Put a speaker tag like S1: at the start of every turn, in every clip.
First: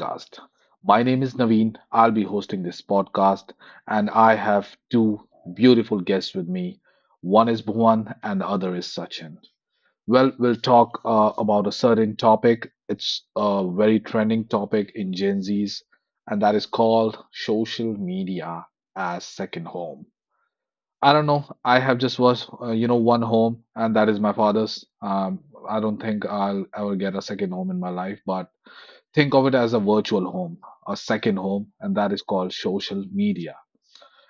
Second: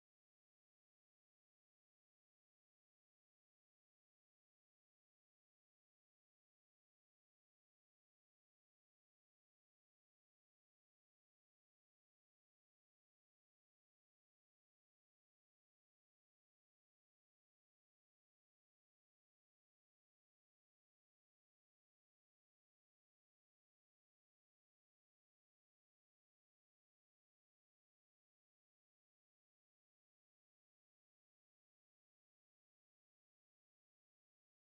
S1: podcast. My name is Naveen. I'll be hosting this podcast, and I have two beautiful guests with me. One is Bhuvan, and the other is Sachin. Well, we'll talk about a certain topic. It's a very trending topic in Gen Z's, and that is called social media as second home. I don't know. I have just watched, one home, and that is my father's. I don't think I'll ever get a second home in my life, but think of it as a virtual home, a second home, and that is called social media.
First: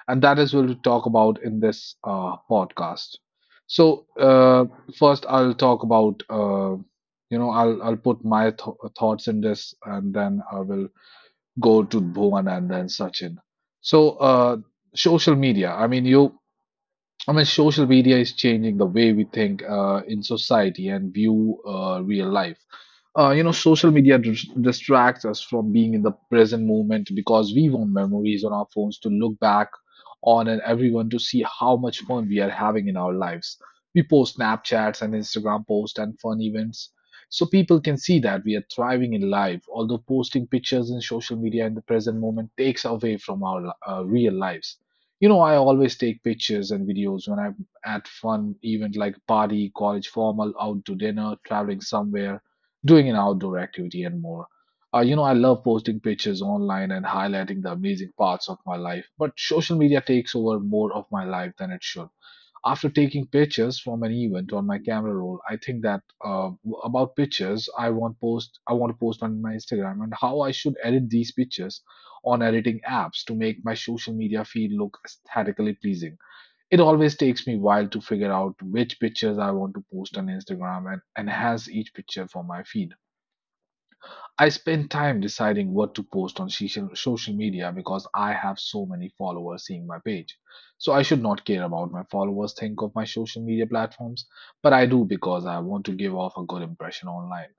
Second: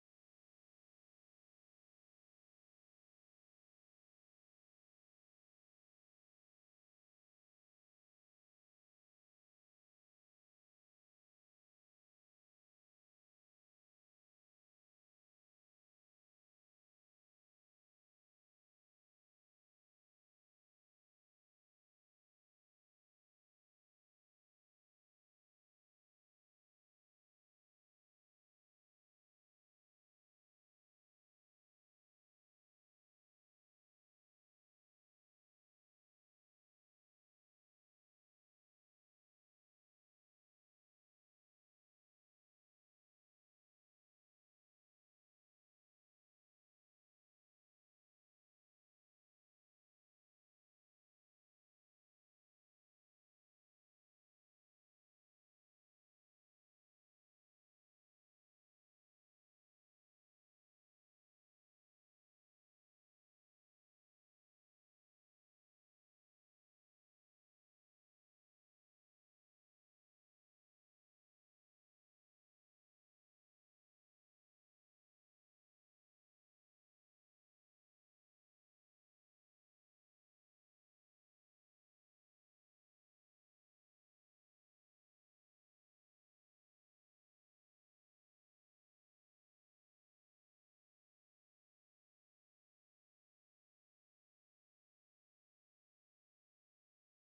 S1: And that is what we talk about in this podcast. So uh, First, I'll talk about, I'll put my thoughts in this, and then I will go to Bhuvan and then Sachin. So uh, Social media. You I mean, social media is changing the way we think in society and view real life. Social media distracts us from being in the present moment because we want memories on our phones to look back on and everyone to see how much fun we are having in our lives. We post Snapchats and Instagram posts and fun events so people can see that we are thriving in life, although posting pictures in social media in the present moment takes away from our real lives. You know, I always take pictures and videos when I'm at fun event like party, college formal, out to dinner, traveling somewhere, doing an outdoor activity and more. I love posting pictures online and highlighting the amazing parts of my life, but social media takes over more of my life than it should. After taking pictures from an event on my camera roll, I think that about pictures I want to post on my Instagram and how I should edit these pictures on editing apps to make my social media feed look aesthetically pleasing. It always takes me a while to figure out which pictures I want to post on Instagram and enhance each picture for my feed. I spend time deciding what to post on social media because I have so many followers seeing my page. So I should not care about my followers think of my social media platforms, but I do because I want to give off a good impression online.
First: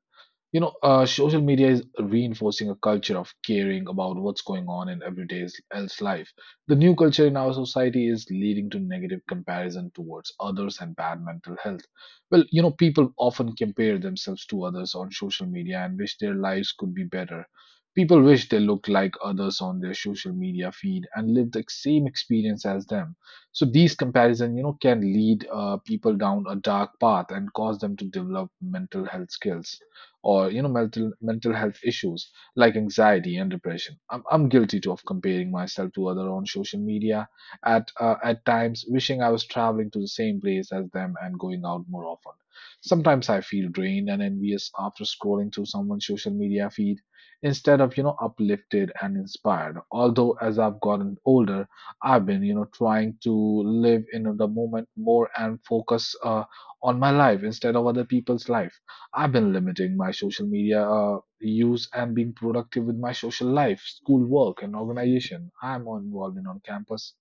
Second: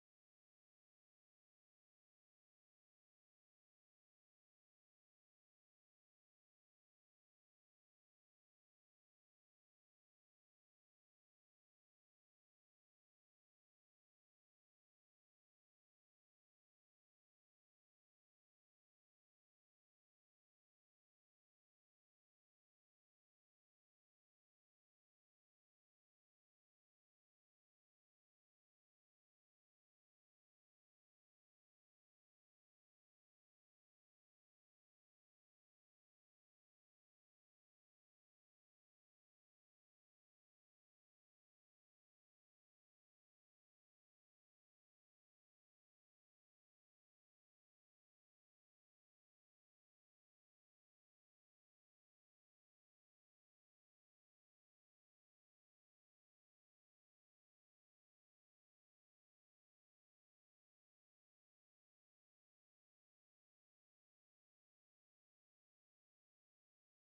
S1: Social media is reinforcing a culture of caring about what's going on in everyday else life. The new culture in our society is leading to negative comparison towards others and bad mental health. Well, people often compare themselves to others on social media and wish their lives could be better. People wish they looked like others on their social media feed and lived the same experience as them. So these comparison, you know, can lead people down a dark path and cause them to develop mental health skills, or you know mental health issues like anxiety and depression. I'm guilty too of comparing myself to other on social media at times, wishing I was traveling to the same place as them and going out more often. Sometimes I feel drained and envious after scrolling through someone's social media feed instead of you know uplifted and inspired. Although as I've gotten older, I've been you know trying to live in the moment more and focus on my life instead of other people's life. I've been limiting my social media use and being productive with my social life, school work, and organization. I'm more involved in on campus,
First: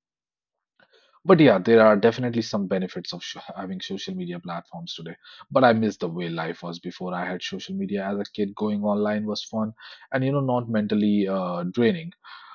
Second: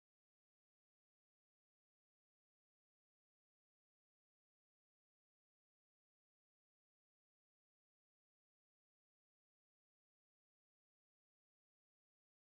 S1: but yeah, there are definitely some benefits of sh having social media platforms today. But I miss the way life was before I had social media as a kid. Going online was fun and, you know, not mentally draining.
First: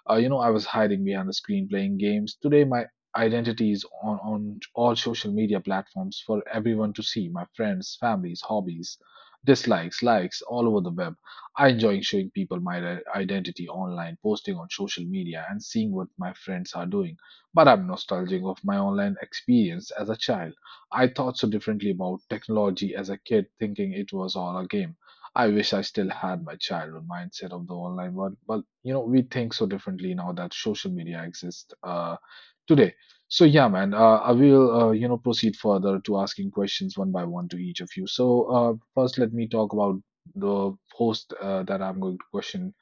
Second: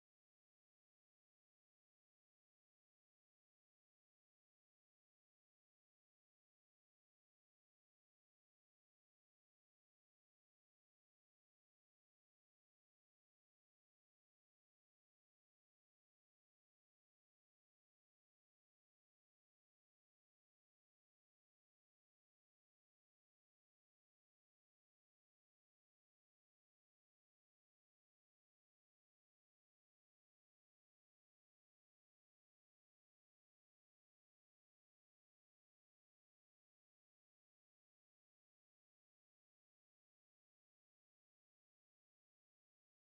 S1: I was hiding behind the screen playing games. Today, my identity is on all social media platforms for everyone to see my friends, families, hobbies, dislikes, likes, all over the web. I enjoy showing people my identity online, posting on social media, and seeing what my friends are doing, but I'm nostalgic of my online experience as a child. I thought so differently about technology as a kid, thinking it was all a game. I wish I still had my childhood mindset of the online world, but you know, we think so differently now that social media exists today. I will you know proceed further to asking questions one by one to each of you. First, let me talk about the host that I'm going to question,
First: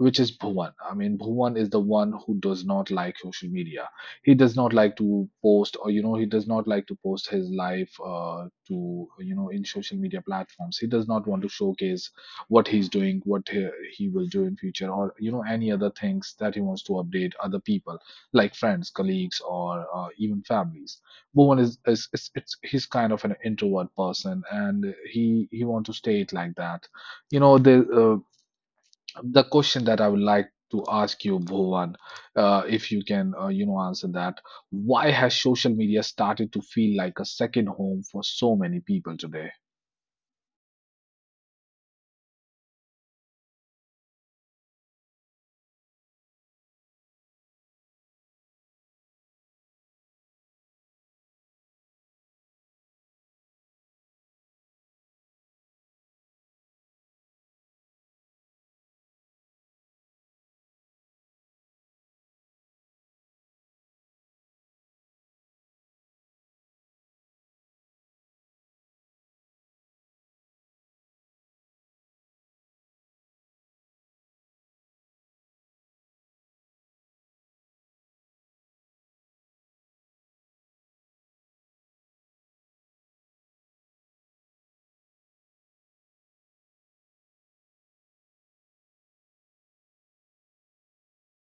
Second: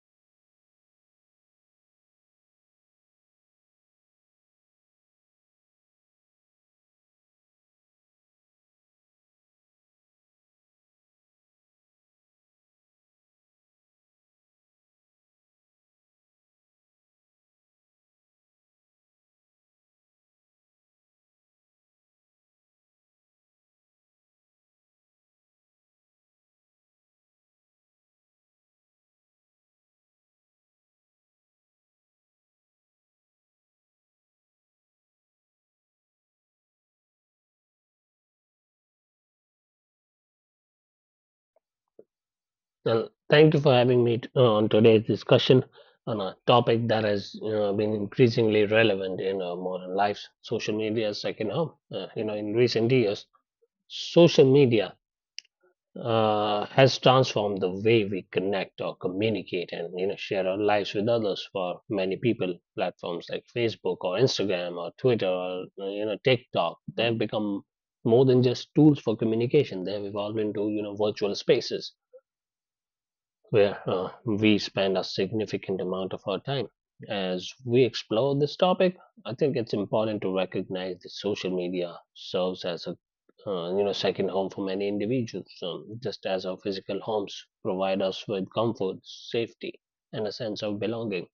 S1: which is Bhuvan. I mean, Bhuvan is the one who does not like social media. He does not like to post, or you know he does not like to post his life to you know in social media platforms. He does not want to showcase what he's doing, what he will do in future, or you know any other things that he wants to update other people like friends, colleagues, or even families. Bhuvan is it's he's kind of an introvert person and he want to stay it like that, you know there. The question that I would like to ask you, Bhuvan, if you can, answer that. Why has social media started to feel like a second home for so many people today?
S2: Well, thank you for having me on today's discussion on a topic that has been increasingly relevant in our modern lives, social media's second home. In recent years, social media has transformed the way we connect or communicate, and share our lives with others. For many people, platforms like Facebook or Instagram or Twitter or TikTok, they've become more than just tools for communication. They've evolved into virtual spaces where we spend a significant amount of our time. As we explore this topic, I think it's important to recognize that social media serves as a second home for many individuals. Just as our physical homes provide us with comfort, safety, and a sense of belonging,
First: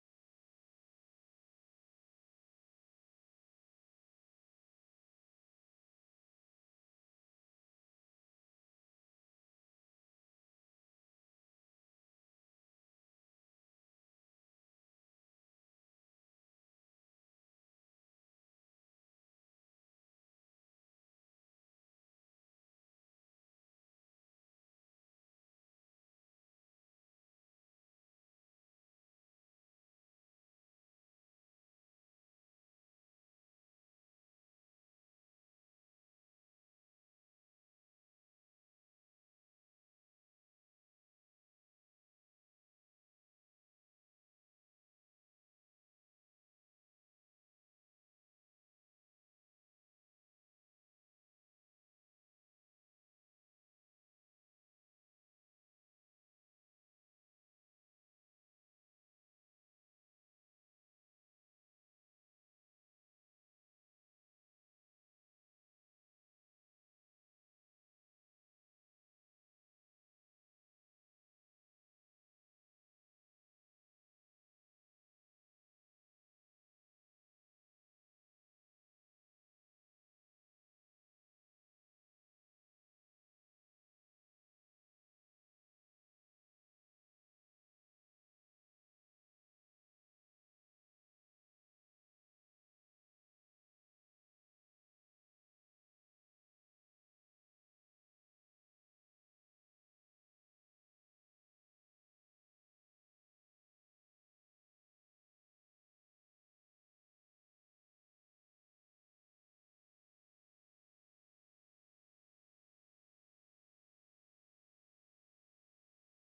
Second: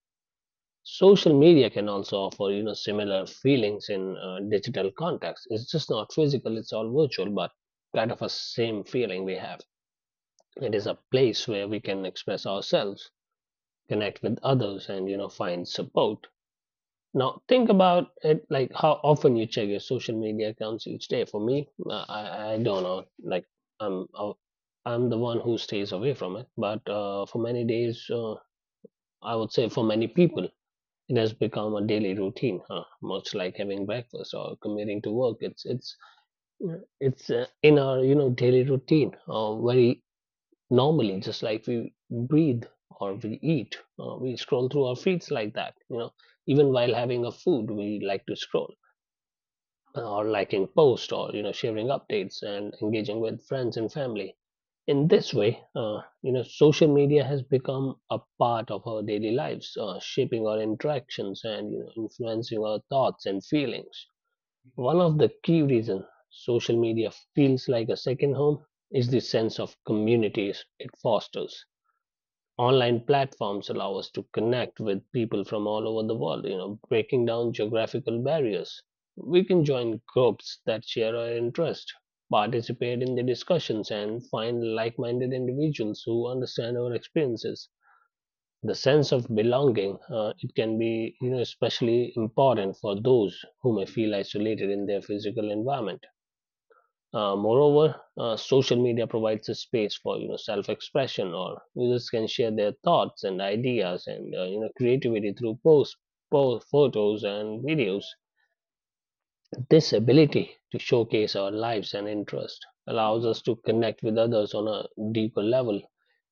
S2: social media can also offer similar feelings in digital context. It's just not physical; it's all virtual, but kind of a same feeling we have. It is a place where we can express ourselves, connect with others, and find support. Now think about it, like how often you check your social media accounts each day. For me, I don't know, like i'm i I'm the one who stays away from it, but for many days, I would say for many people, it has become a daily routine, huh? Much like having breakfast or commuting to work, it's in our daily routine, very normally. Just like we breathe or we eat, we scroll through our feeds like that. Even while having a food, we like to scroll, or liking posts, or sharing updates and engaging with friends and family. In this way, social media has become a part of our daily lives, shaping our interactions and influencing our thoughts and feelings. One of the key reasons social media feels like a second home is the sense of communities it fosters. Online platforms allow us to connect with people from all over the world, breaking down geographical barriers. We can join groups that share our interest, participate in the discussions, and find like-minded individuals who understand our experiences. The sense of belonging, it can be especially important for those who may feel isolated in their physical environment. Moreover, social media provides a space for self-expression, or users can share their thoughts and ideas and creativity through posts, posts, photos, and videos. This ability to showcase our lives and interests allows us to connect with others on a deeper level.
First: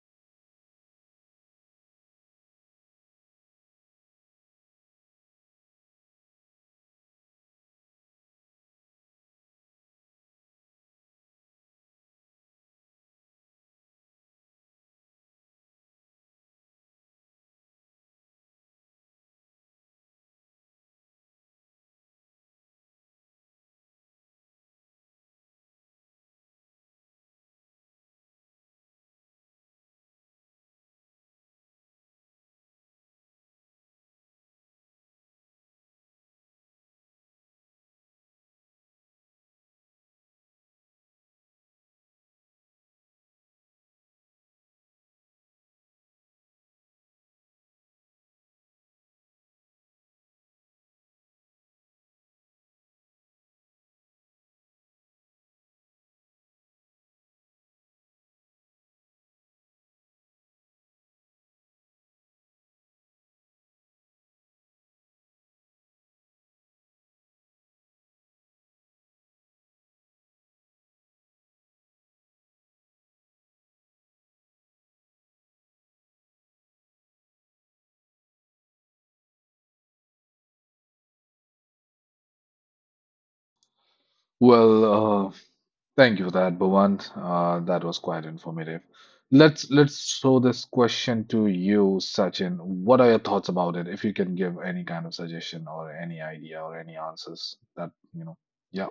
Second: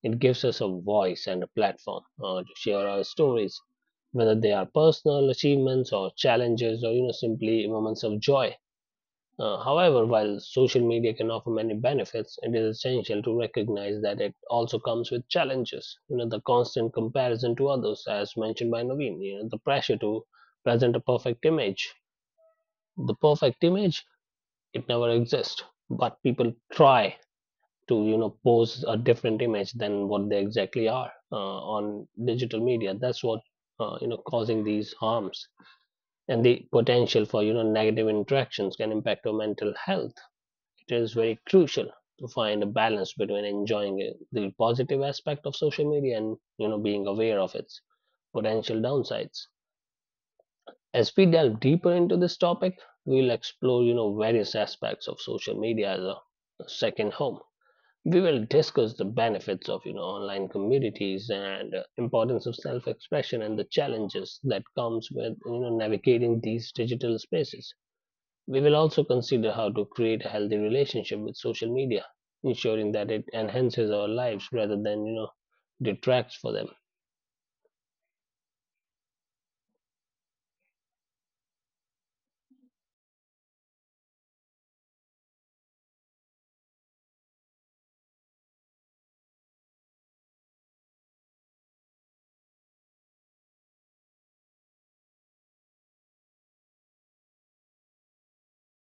S2: It gives us a voice and a platform to share our stories, whether they are personal achievements or challenges, or simply moments of joy. However, while social media can offer many benefits, it is essential to recognize that it also comes with challenges. You know, the constant comparison to others, as mentioned by Naveen, the pressure to present a perfect image. The perfect image, it never exists, but people try to, pose a different image than what they exactly are on digital media. That's what, causing these harms. And the potential for, negative interactions can impact our mental health. It is very crucial to find a balance between enjoying the positive aspect of social media and being aware of its potential downsides. As we delve deeper into this topic, we'll explore various aspects of social media as a second home. We will discuss the benefits of online communities, and importance of self expression, and the challenges that comes with navigating these digital spaces. We will also consider how to create a healthy relationship with social media, ensuring that it enhances our lives rather than detracts for them.
S1: Well, thank you for that, Bhuvan. That was quite informative. Let's throw this question to you, Sachin. What are your thoughts about it? If you can give any kind of suggestion or any idea or any answers that, you know, yeah.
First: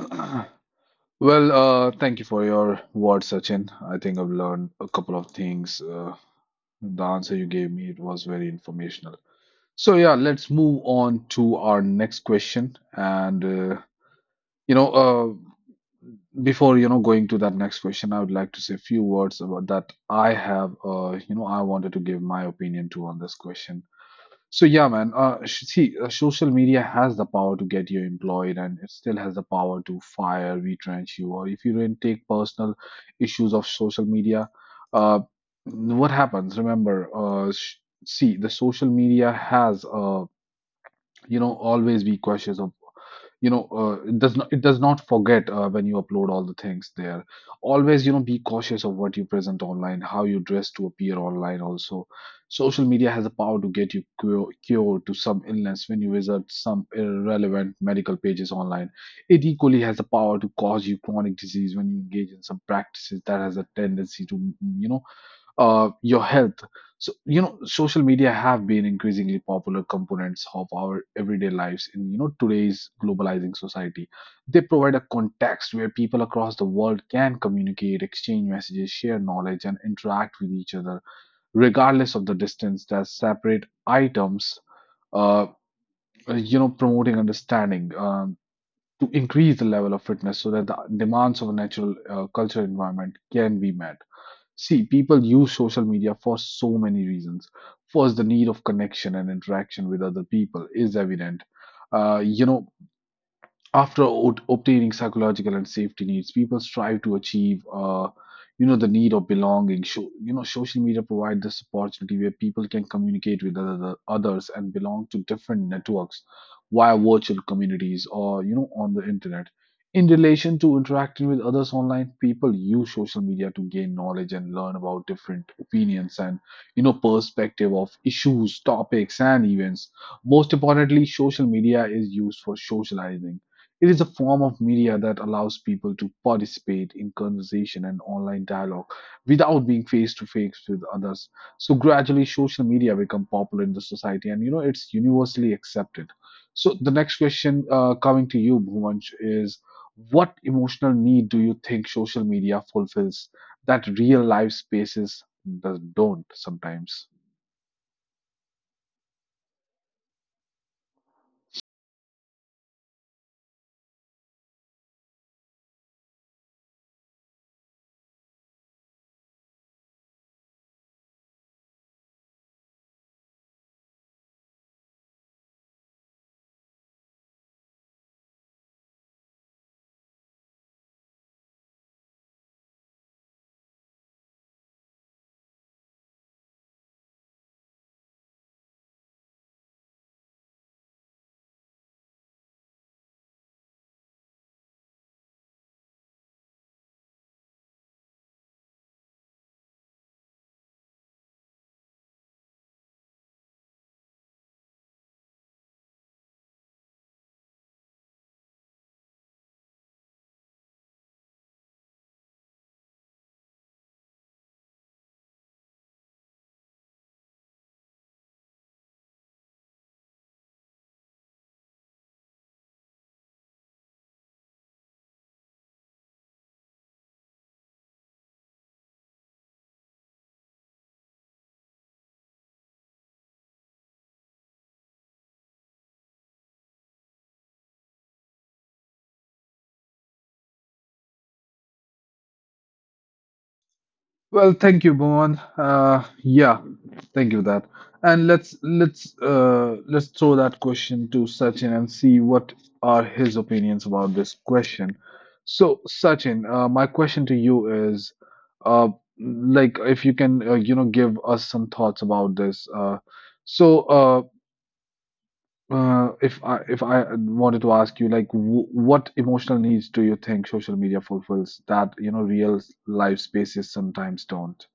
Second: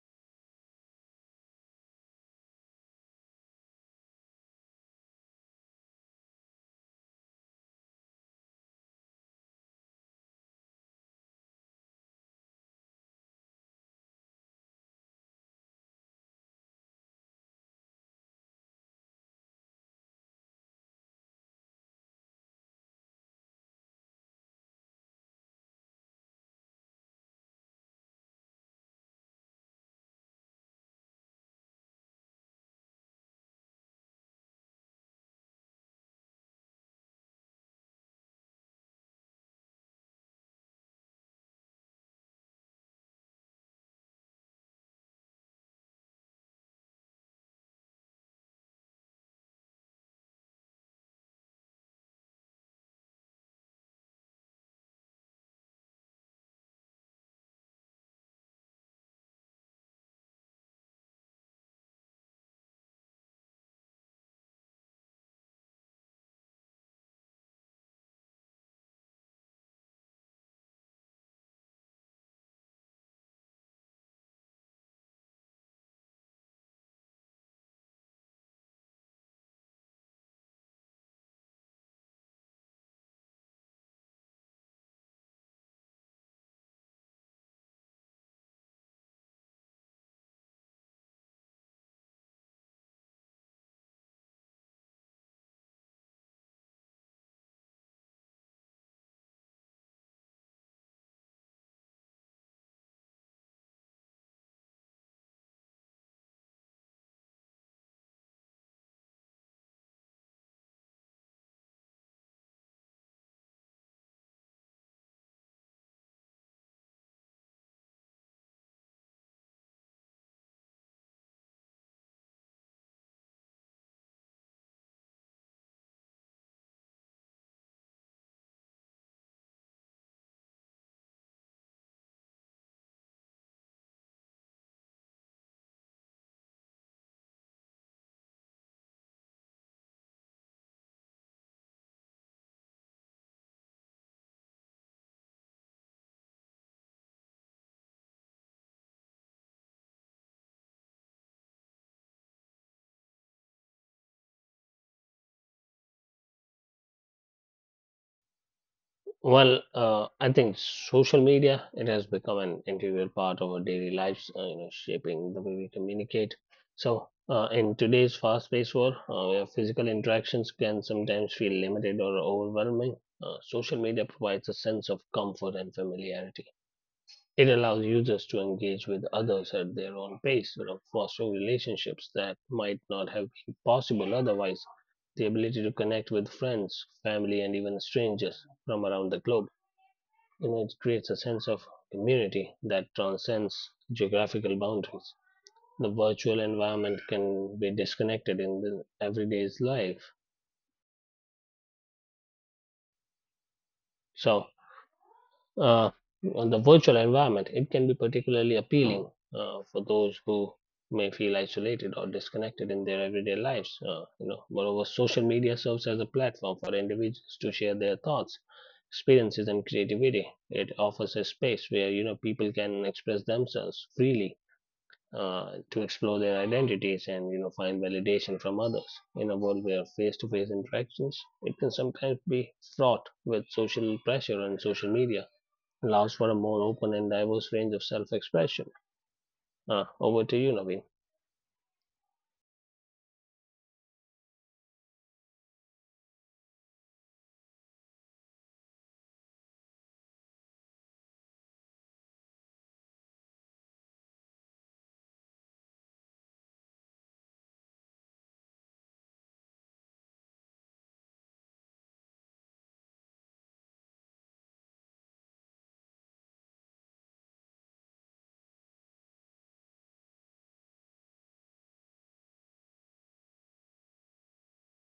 S1: Well, thank you for your words, Sachin. I think I've learned a couple of things. The answer you gave me, it was very informational. So yeah, let's move on to our next question. You know, uh, Before you know going to that next question, I would like to say a few words about that. I have, I wanted to give my opinion too on this question. See, social media has the power to get you employed, and it still has the power to fire, retrench you, or if you didn't take personal issues of social media, uh, what happens? Remember, see, the social media has you know always be cautious of you know it does not forget when you upload all the things there. Always you know be cautious of what you present online, how you dress to appear online. Also, social media has the power to get you cured to some illness when you visit some irrelevant medical pages online. It equally has the power to cause you chronic disease when you engage in some practices that has a tendency to you know your health. So, you know, social media have been increasingly popular components of our everyday lives in, you know, today's globalizing society. They provide a context where people across the world can communicate, exchange messages, share knowledge, and interact with each other, regardless of the distance that separate items. Uh, promoting understanding. To increase the level of fitness so that the demands of a natural culture environment can be met. See, people use social media for so many reasons. First, the need of connection and interaction with other people is evident. Uh, you know, After obtaining psychological and safety needs, people strive to achieve you know the need of belonging. So, you know social media provide this opportunity where people can communicate with others and belong to different networks via virtual communities or you know on the internet. In relation to interacting with others online, people use social media to gain knowledge and learn about different opinions and you know perspective of issues, topics, and events. Most importantly, social media is used for socializing. It is a form of media that allows people to participate in conversation and online dialogue without being face to face with others. So gradually social media become popular in the society, and you know it's universally accepted. So the next question coming to you, Bhuvansh, is what emotional need do you think social media fulfills that real life spaces don't sometimes?
S2: Well, I think social media, it has become an integral part of our daily lives, shaping the way we communicate. So, in today's fast-paced world, where physical interactions can sometimes feel limited or overwhelming, social media provides a sense of comfort and familiarity. It allows users to engage with others at their own pace, sort of fostering relationships that might not have been possible otherwise. The ability to connect with friends, family, and even strangers from around the globe, it creates a sense of community that transcends geographical boundaries. The virtual environment can be disconnected in the everyday's life. So, uh, on the virtual environment, it can be particularly appealing for those who may feel isolated or disconnected in their everyday lives. Moreover, social media serves as a platform for individuals to share their thoughts, experiences, and creativity. It offers a space where people can express themselves freely. To explore their identities and find validation from others. In a world where face-to-face interactions, it can sometimes be fraught with social pressure on social media, allows for a more open and diverse range of self expression. Over to you, Naveen.
S1: Well, thank you, Bhuvan. Yeah, thank you for that. And let's throw that question to Sachin and see what are his opinions about this question. So, Sachin, my question to you is, uh, like, if you can, give us some thoughts about this. So, uh, if I wanted to ask you, like, w what emotional needs do you think social media fulfills that, real life spaces sometimes don't?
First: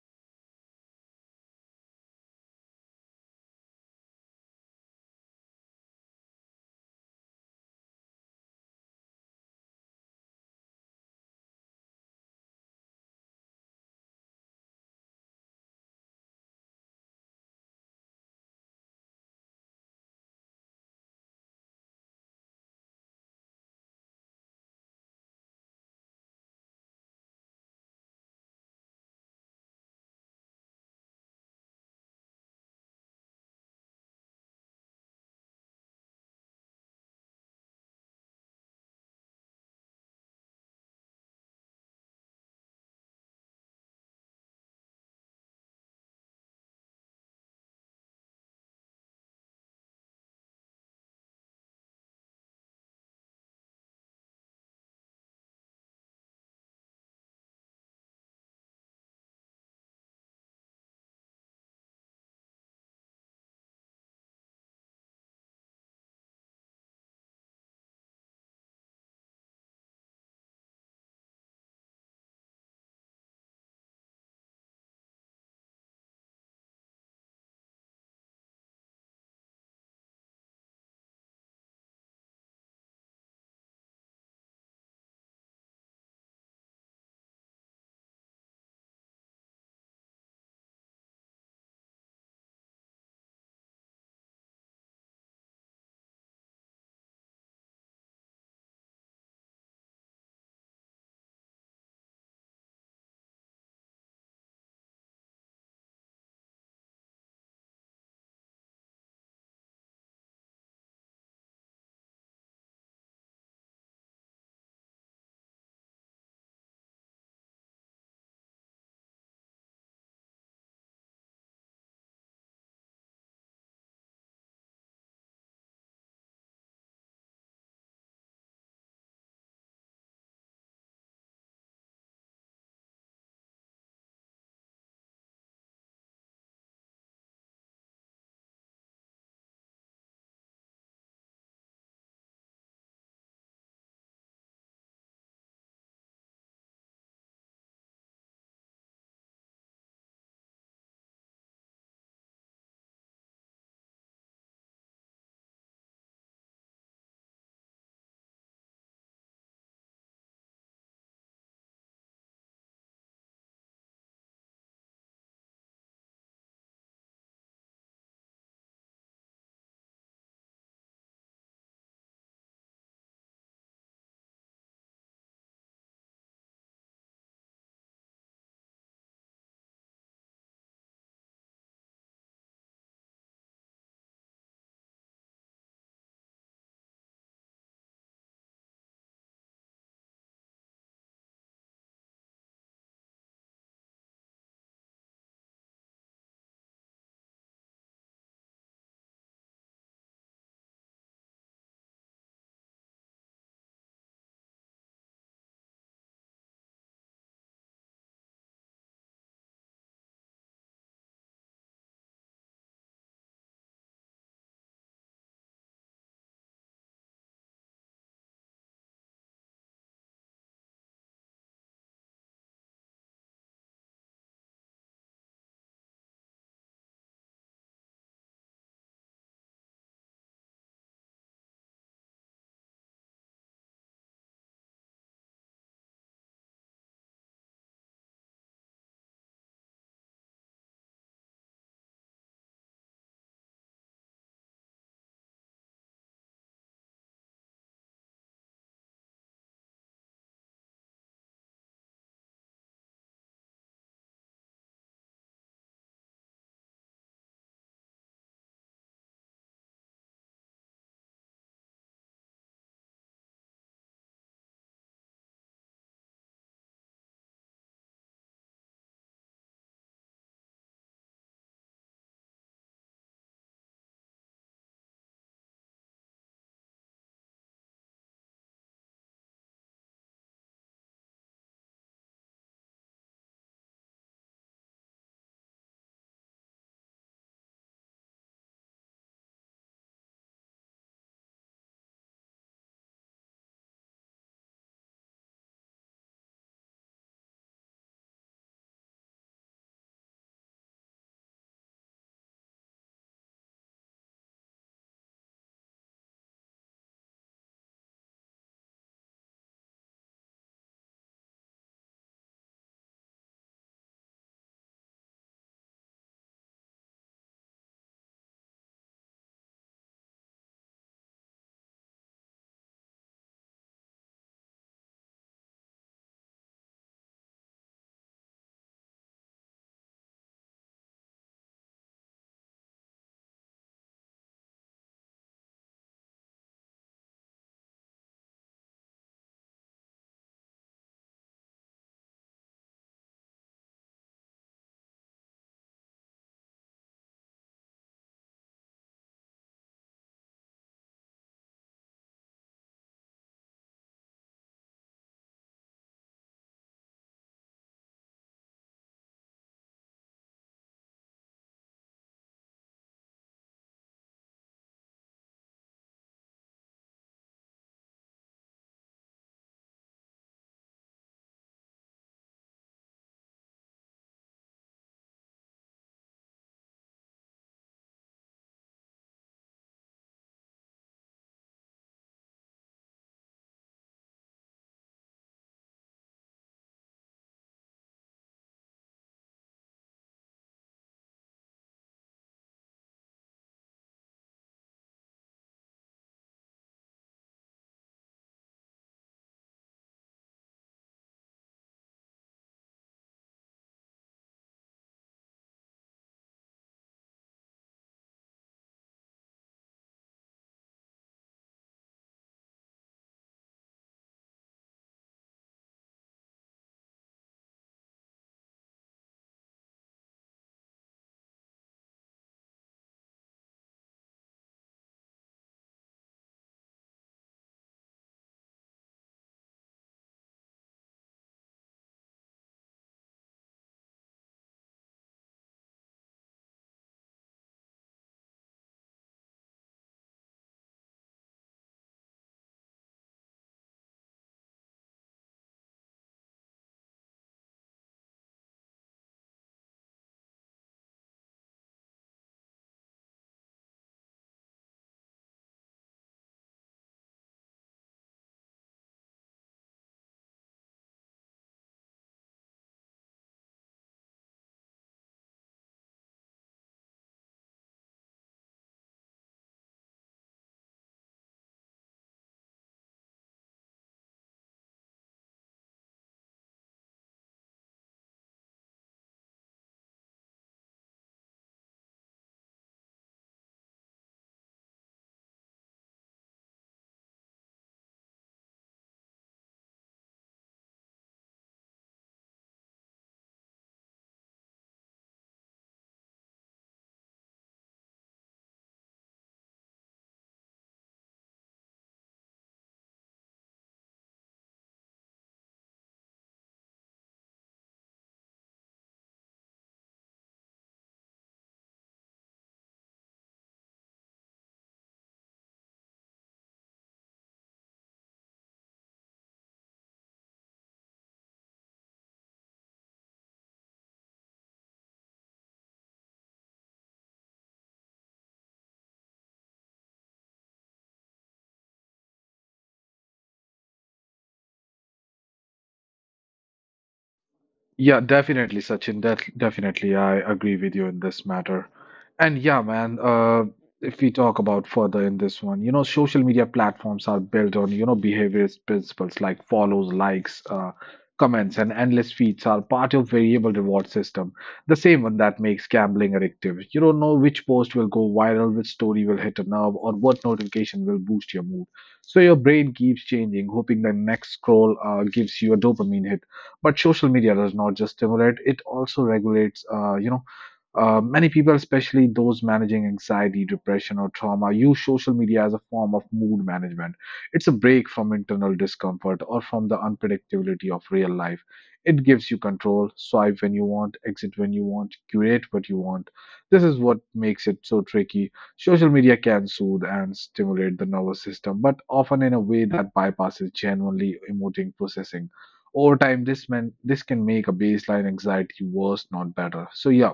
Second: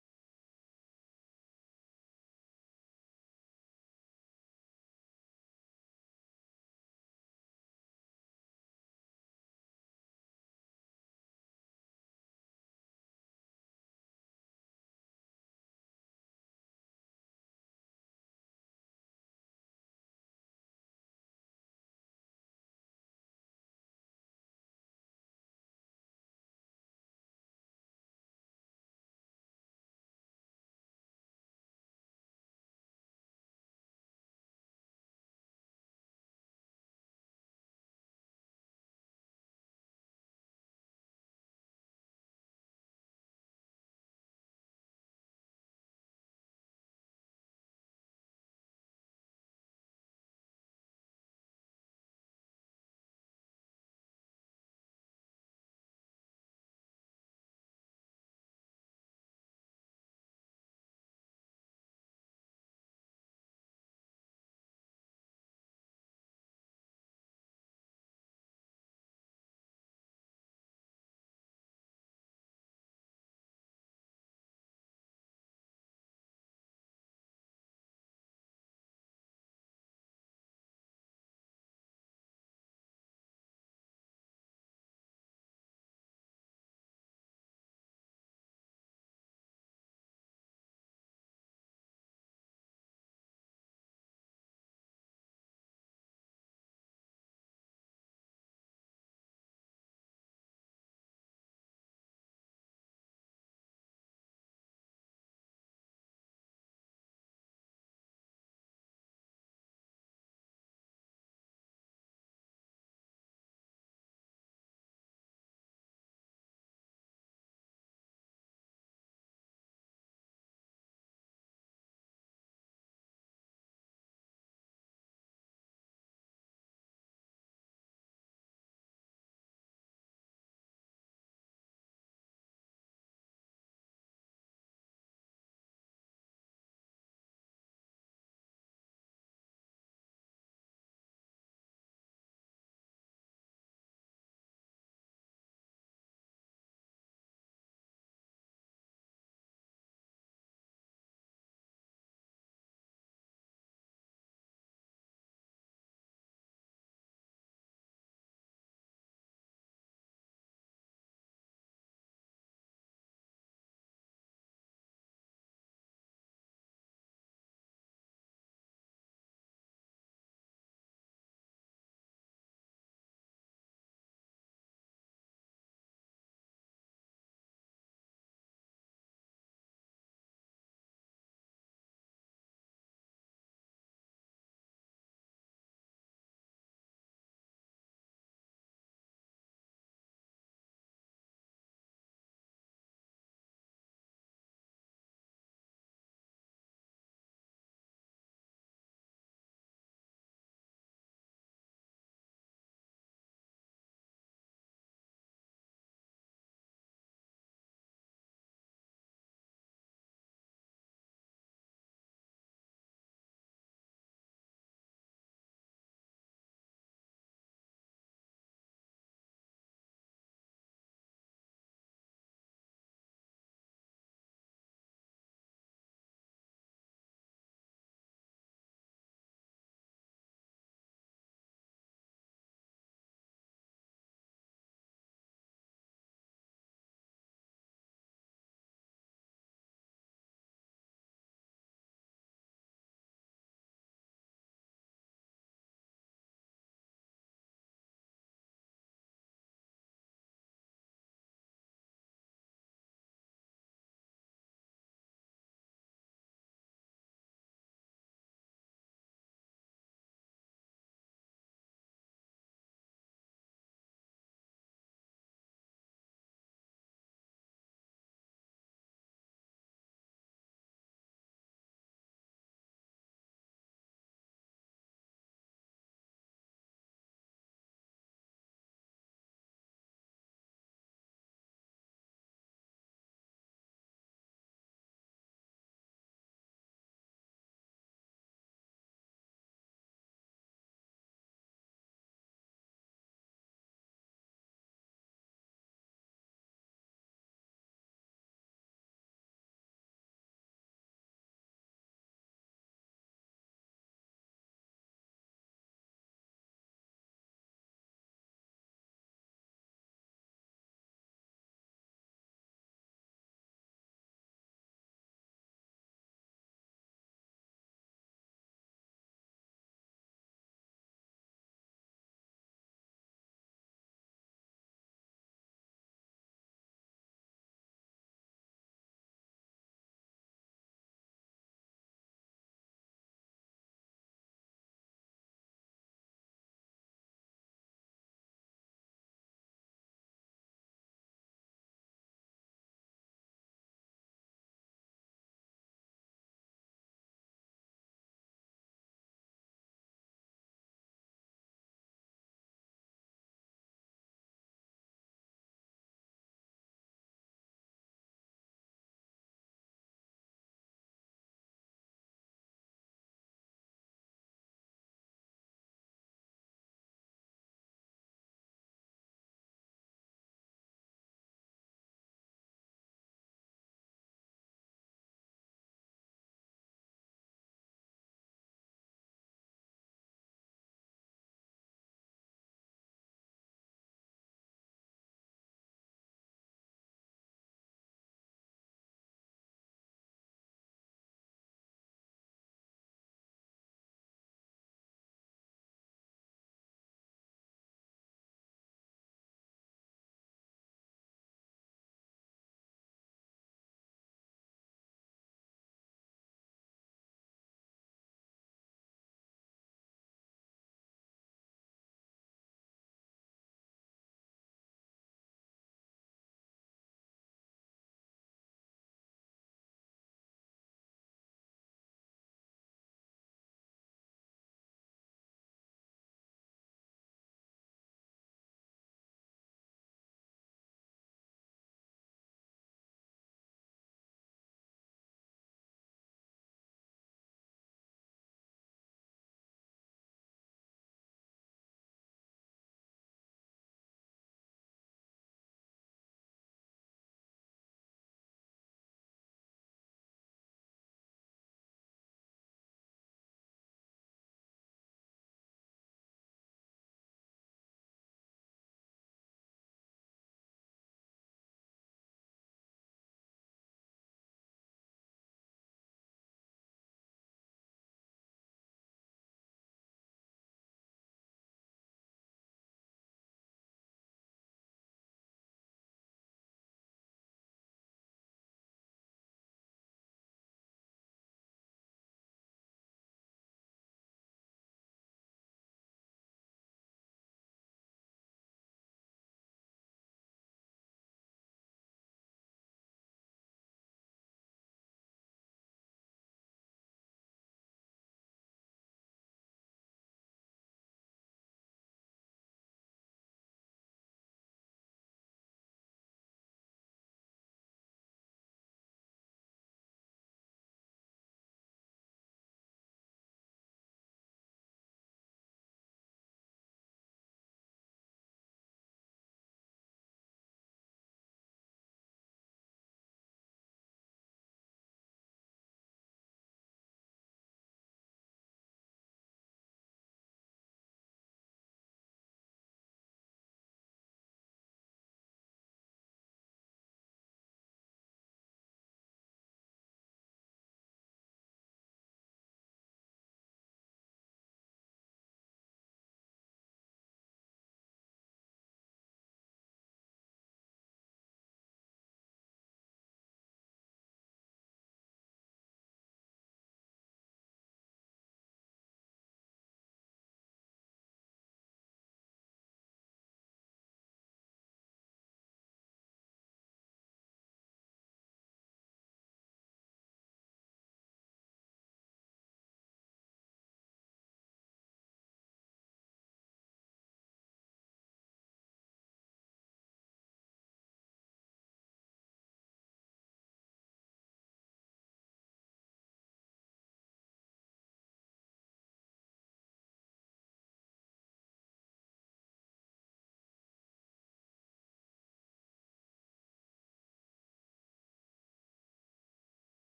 S1: Yeah, definitely, Sachin. Definitely, I agree with you in this matter. And yeah, man, if we talk about further in this one, you know, social media platforms are built on, you know, behaviorist principles like follows, likes, comments, and endless feeds are part of variable reward system, the same one that makes gambling addictive. You don't know which post will go viral, which story will hit a nerve, or what notification will boost your mood. So your brain keeps changing, hoping the next scroll gives you a dopamine hit, but social media does not just stimulate; it also regulates. Many people, especially those managing anxiety, depression, or trauma, use social media as a form of mood management. It's a break from internal discomfort or from the unpredictability of real life. It gives you control: swipe when you want, exit when you want, curate what you want. This is what makes it so tricky. Social media can soothe and stimulate the nervous system, but often in a way that bypasses genuinely emoting processing. Over time, this can make a baseline anxiety worse, not better. So, yeah,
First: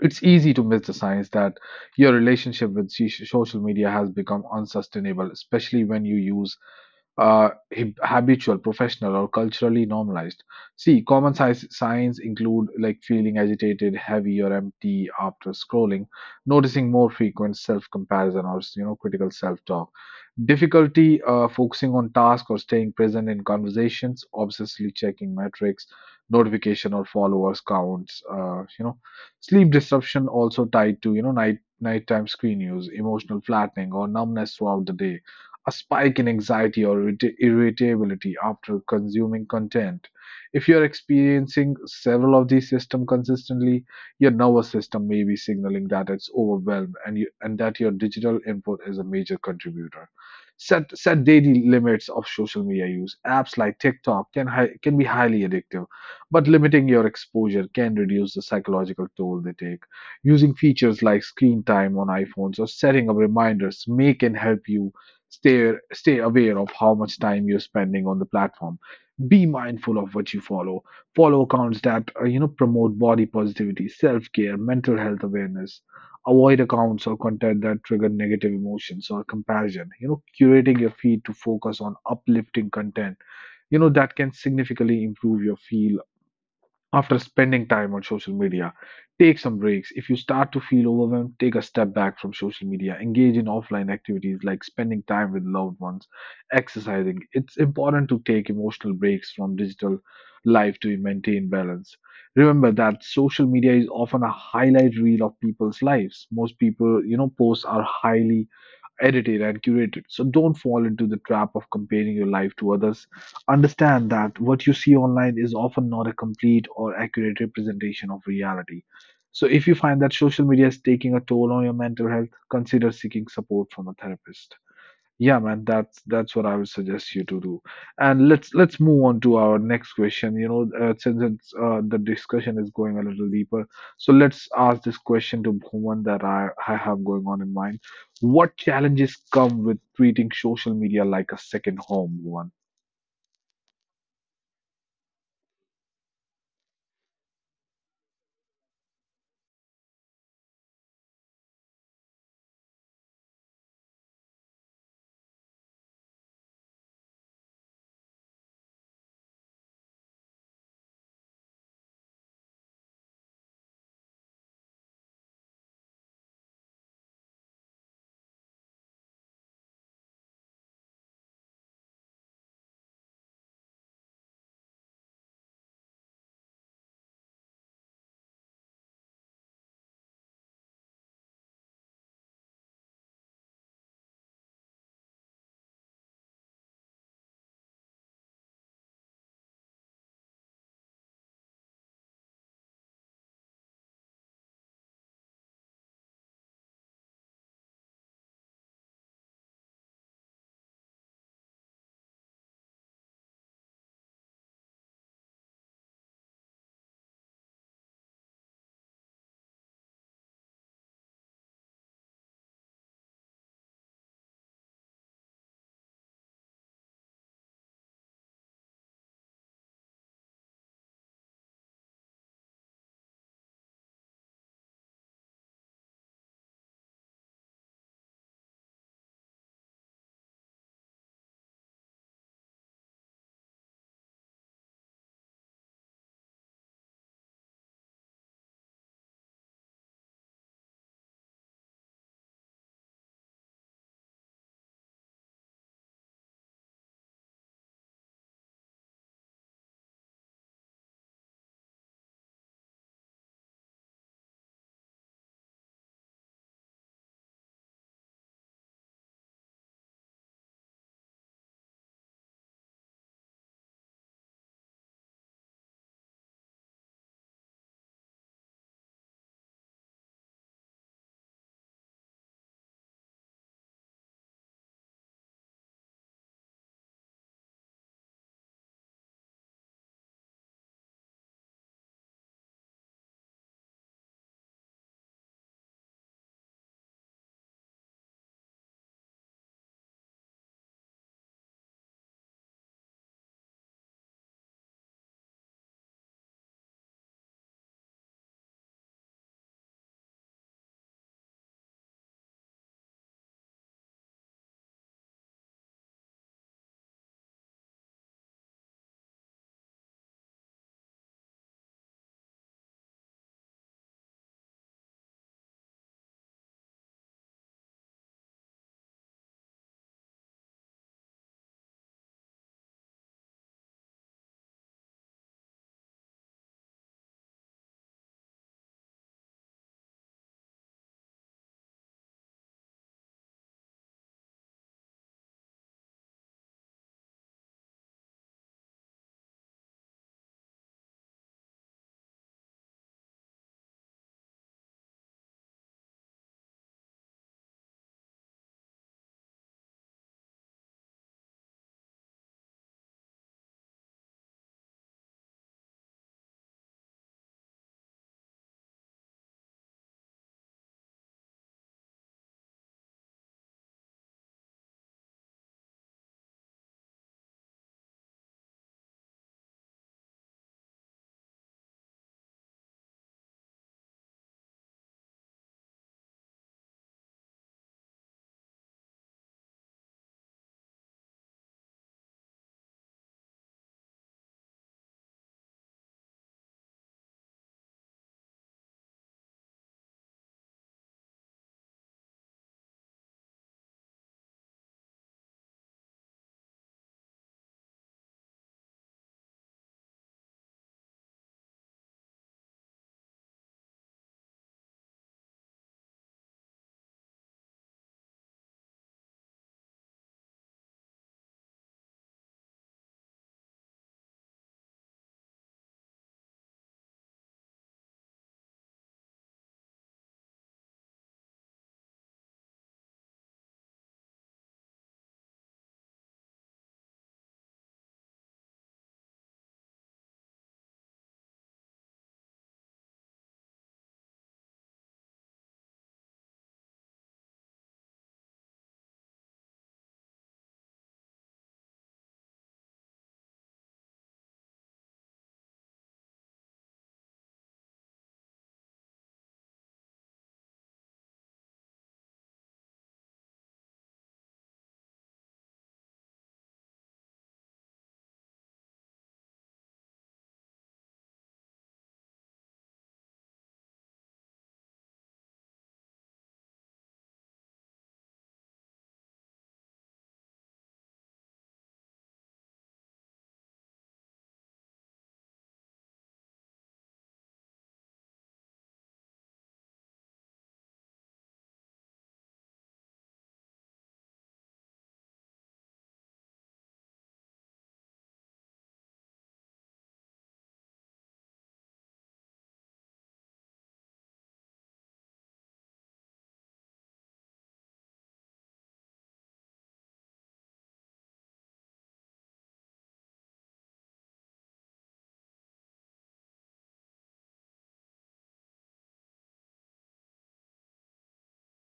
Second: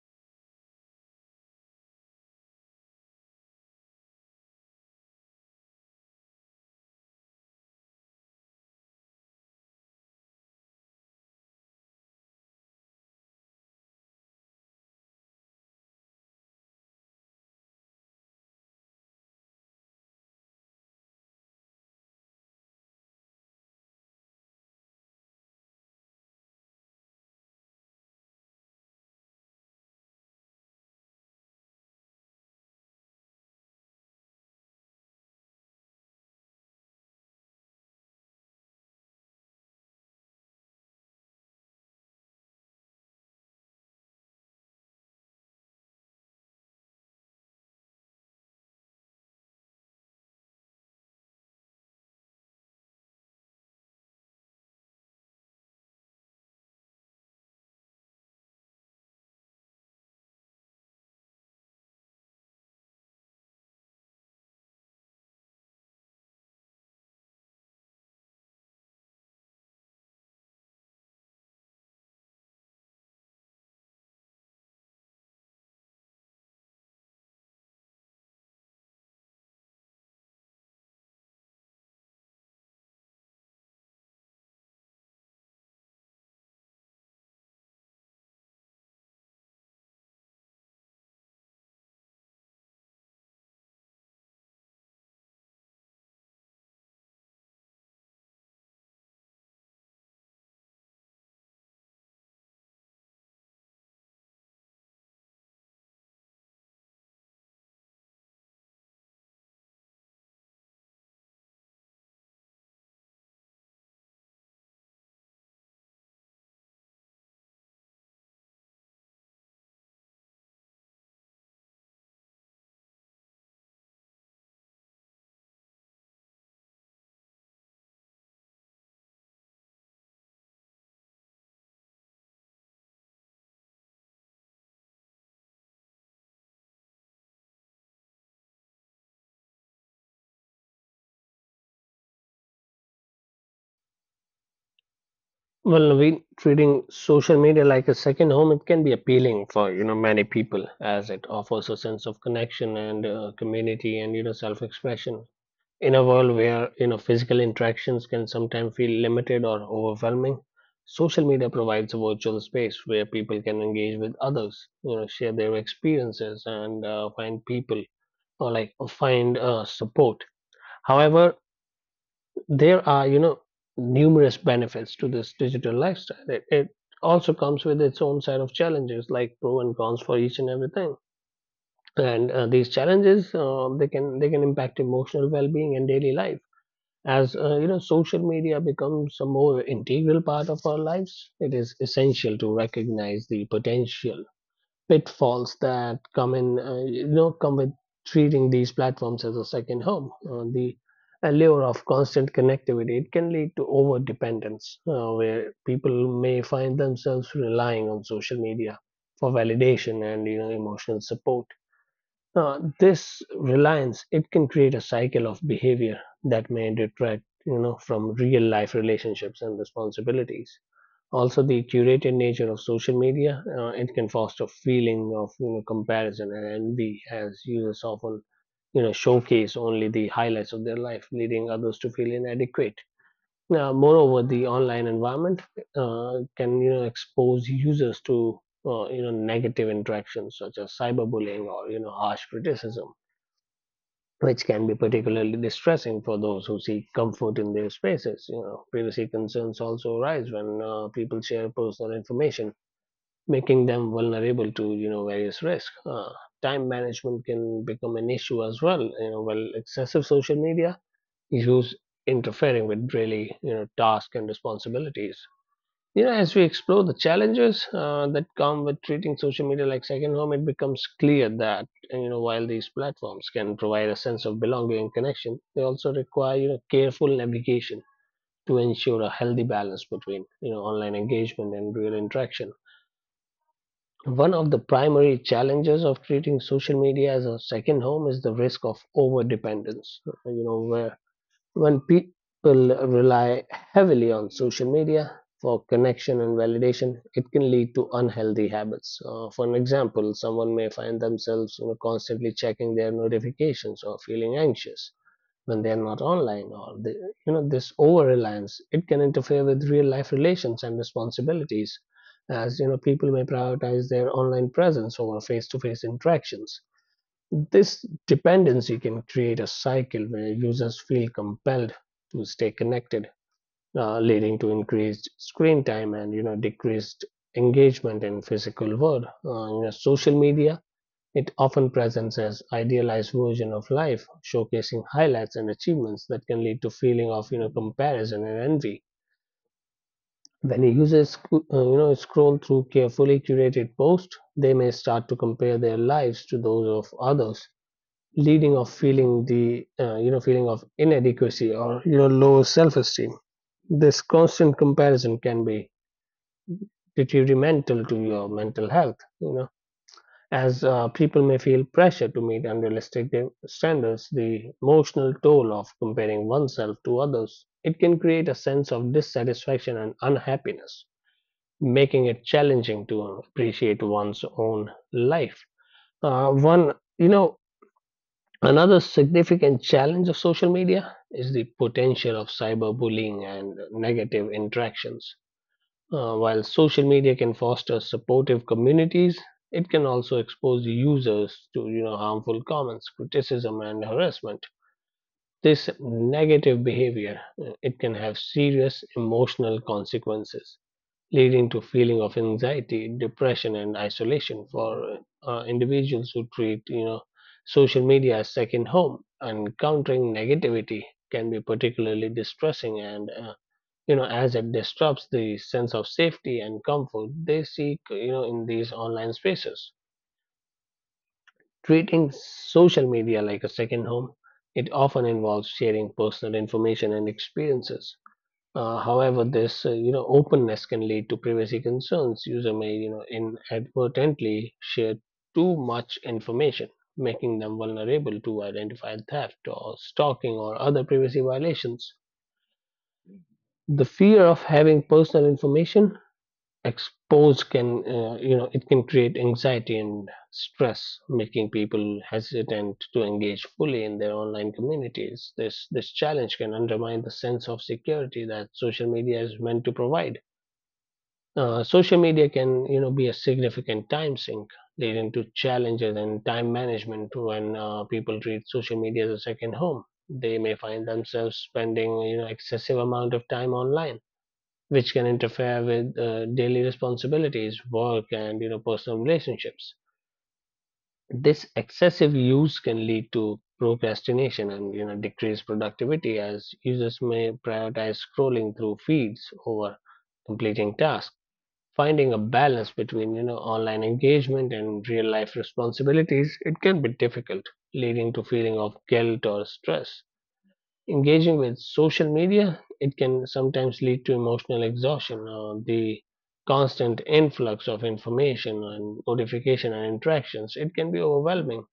S1: it's easy to miss the signs that your relationship with social media has become unsustainable, especially when you use habitual, professional, or culturally normalized. See, common signs include like feeling agitated, heavy, or empty after scrolling, noticing more frequent self-comparison or you know critical self-talk, difficulty focusing on task or staying present in conversations, obsessively checking metrics, notification or followers counts. Sleep disruption also tied to you know nighttime screen use, emotional flattening, or numbness throughout the day, a spike in anxiety or irritability after consuming content. If you're experiencing several of these systems consistently, your nervous system may be signaling that it's overwhelmed and that your digital input is a major contributor. Set daily limits of social media use. Apps like TikTok can be highly addictive, but limiting your exposure can reduce the psychological toll they take. Using features like screen time on iPhones or setting up reminders may can help you stay aware of how much time you're spending on the platform. Be mindful of what you follow. Follow accounts that you know promote body positivity, self-care, mental health awareness. Avoid accounts or content that trigger negative emotions or comparison. You know, curating your feed to focus on uplifting content. You know that can significantly improve your feel after spending time on social media. Take some breaks. If you start to feel overwhelmed, take a step back from social media. Engage in offline activities like spending time with loved ones, exercising. It's important to take emotional breaks from digital life to maintain balance. Remember that social media is often a highlight reel of people's lives. Most people, you know, posts are highly edited and curated. So don't fall into the trap of comparing your life to others. Understand that what you see online is often not a complete or accurate representation of reality. So if you find that social media is taking a toll on your mental health, consider seeking support from a therapist. Yeah, man, that's what I would suggest you to do. And let's move on to our next question. You know, since it's, the discussion is going a little deeper, so let's ask this question to Bhuvan that I have going on in mind. What challenges come with treating social media like a second home, Bhuvan?
S2: Well, Naveen, treating social media like a second home, it can be appealing for many people, as it offers a sense of connection, and community, and self-expression. In a world where physical interactions can sometimes feel limited or overwhelming, social media provides a virtual space where people can engage with others, share their experiences and find people, or like find support. However, there are numerous benefits to this digital lifestyle. It also comes with its own set of challenges, like pro and cons for each and everything. And these challenges, they can impact emotional well-being and daily life. As social media becomes a more integral part of our lives, it is essential to recognize the potential pitfalls that come in, come with treating these platforms as a second home. The allure of constant connectivity, it can lead to over dependence, where people may find themselves relying on social media for validation and emotional support. This reliance, it can create a cycle of behavior that may detract from real life relationships and responsibilities. Also, the curated nature of social media, it can foster feeling of comparison and envy, as users often showcase only the highlights of their life, leading others to feel inadequate. Now, moreover, the online environment can expose users to negative interactions, such as cyberbullying or harsh criticism, which can be particularly distressing for those who seek comfort in their spaces. You know, privacy concerns also arise when people share personal information, making them vulnerable to various risks. Time management can become an issue as well. You know, while excessive social media use interfering with daily tasks and responsibilities. You know, as we explore the challenges that come with treating social media like second home, it becomes clear that while these platforms can provide a sense of belonging and connection, they also require careful navigation to ensure a healthy balance between online engagement and real interaction. One of the primary challenges of treating social media as a second home is the risk of over dependence. You know, where when people rely heavily on social media for connection and validation, it can lead to unhealthy habits. For an example, someone may find themselves constantly checking their notifications or feeling anxious when they are not online, or they, this over reliance, it can interfere with real life relations and responsibilities, as people may prioritize their online presence over face to face interactions. This dependency can create a cycle where users feel compelled to stay connected, leading to increased screen time and decreased engagement in physical world. Social media, it often presents as idealized version of life, showcasing highlights and achievements that can lead to feeling of comparison and envy. When users scroll through carefully curated posts, they may start to compare their lives to those of others, leading of feeling the feeling of inadequacy or low self-esteem. This constant comparison can be detrimental to your mental health. As people may feel pressure to meet standards, the emotional toll of comparing oneself to others, it can create a sense of dissatisfaction and unhappiness, making it challenging to appreciate one's own life. Uh, one, you know, Another significant challenge of social media is the potential of cyberbullying and negative interactions. While social media can foster supportive communities, it can also expose users to harmful comments, criticism, and harassment. This negative behavior, it can have serious emotional consequences, leading to feeling of anxiety, depression, and isolation for individuals who treat social media as second home. And countering negativity can be particularly distressing, and as it disrupts the sense of safety and comfort they seek in these online spaces. Treating social media like a second home, it often involves sharing personal information and experiences. However, this openness can lead to privacy concerns. User may inadvertently share too much information, making them vulnerable to identify theft or stalking or other privacy violations. The fear of having personal information exposed can, it can create anxiety and stress, making people hesitant to engage fully in their online communities. This challenge can undermine the sense of security that social media is meant to provide. Social media can be a significant time sink, leading to challenges in time management. When people treat social media as a second home, they may find themselves spending excessive amount of time online, which can interfere with daily responsibilities, work, and personal relationships. This excessive use can lead to procrastination and decreased productivity, as users may prioritize scrolling through feeds over completing tasks. Finding a balance between online engagement and real life responsibilities, it can be difficult, leading to feeling of guilt or stress. Engaging with social media, it can sometimes lead to emotional exhaustion, or the constant influx of information and notification and interactions. It can be overwhelming,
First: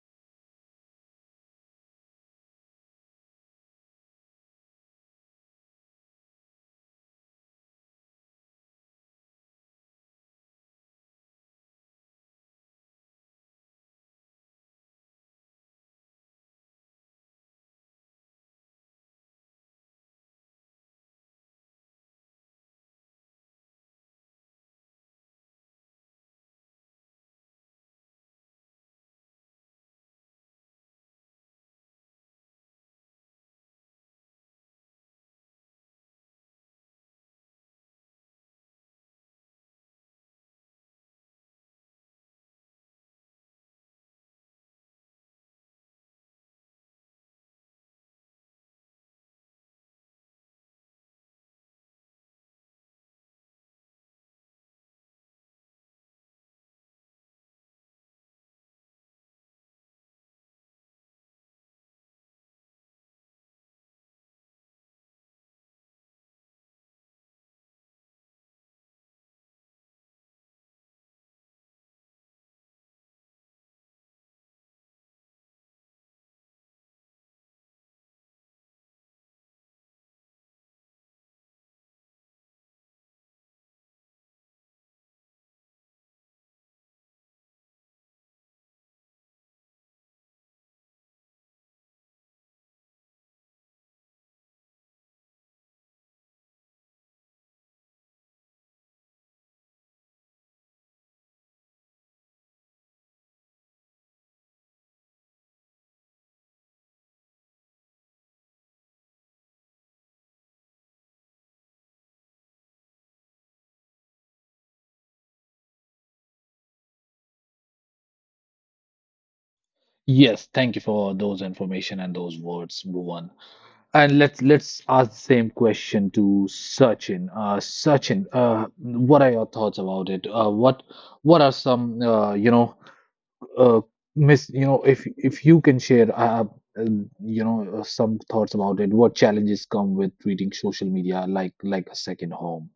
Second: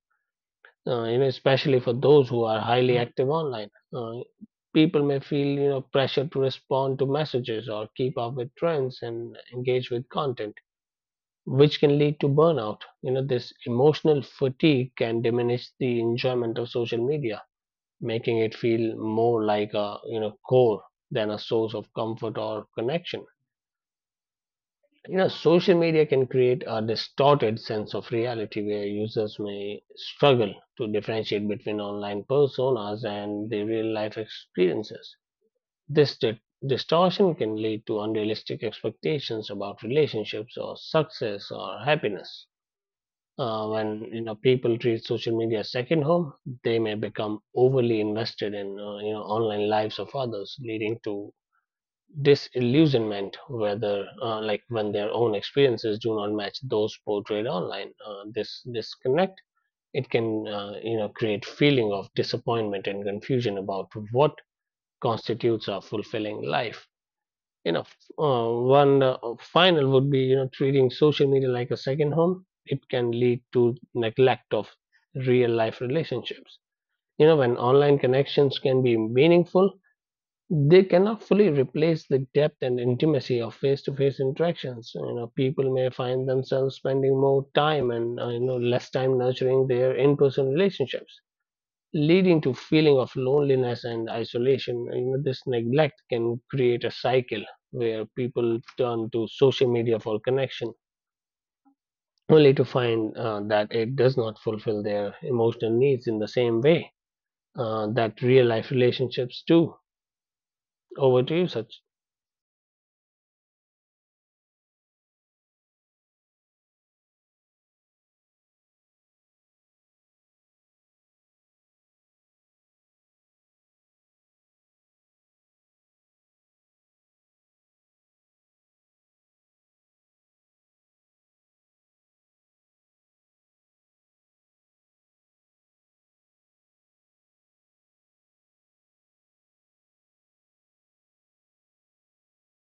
S2: especially for those who are highly active online. People may feel, pressure to respond to messages or keep up with trends and engage with content, which can lead to burnout. This emotional fatigue can diminish the enjoyment of social media, making it feel more like a core than a source of comfort or connection. Social media can create a distorted sense of reality, where users may struggle to differentiate between online personas and their real life experiences. this di- distortion can lead to unrealistic expectations about relationships or success or happiness. When people treat social media as second home, they may become overly invested in online lives of others, leading to disillusionment. Whether, like when their own experiences do not match those portrayed online, this disconnect, it can create feeling of disappointment and confusion about what constitutes a fulfilling life. you know uh, One final would be, treating social media like a second home, it can lead to neglect of real life relationships. When online connections can be meaningful, they cannot fully replace the depth and intimacy of face-to-face interactions. People may find themselves spending more time and less time nurturing their in-person relationships, leading to feeling of loneliness and isolation. This neglect can create a cycle where people turn to social media for connection, only to find that it does not fulfill their emotional needs in the same way that real life relationships do. Over to you, Sach.
S1: Yes, thank you for those information and those words, Bhuvan. And let's ask the same question to Sachin. Sachin, what are your thoughts about it? What are some you know uh, miss you know if you can share some thoughts about it? What challenges come with treating social media like a second home?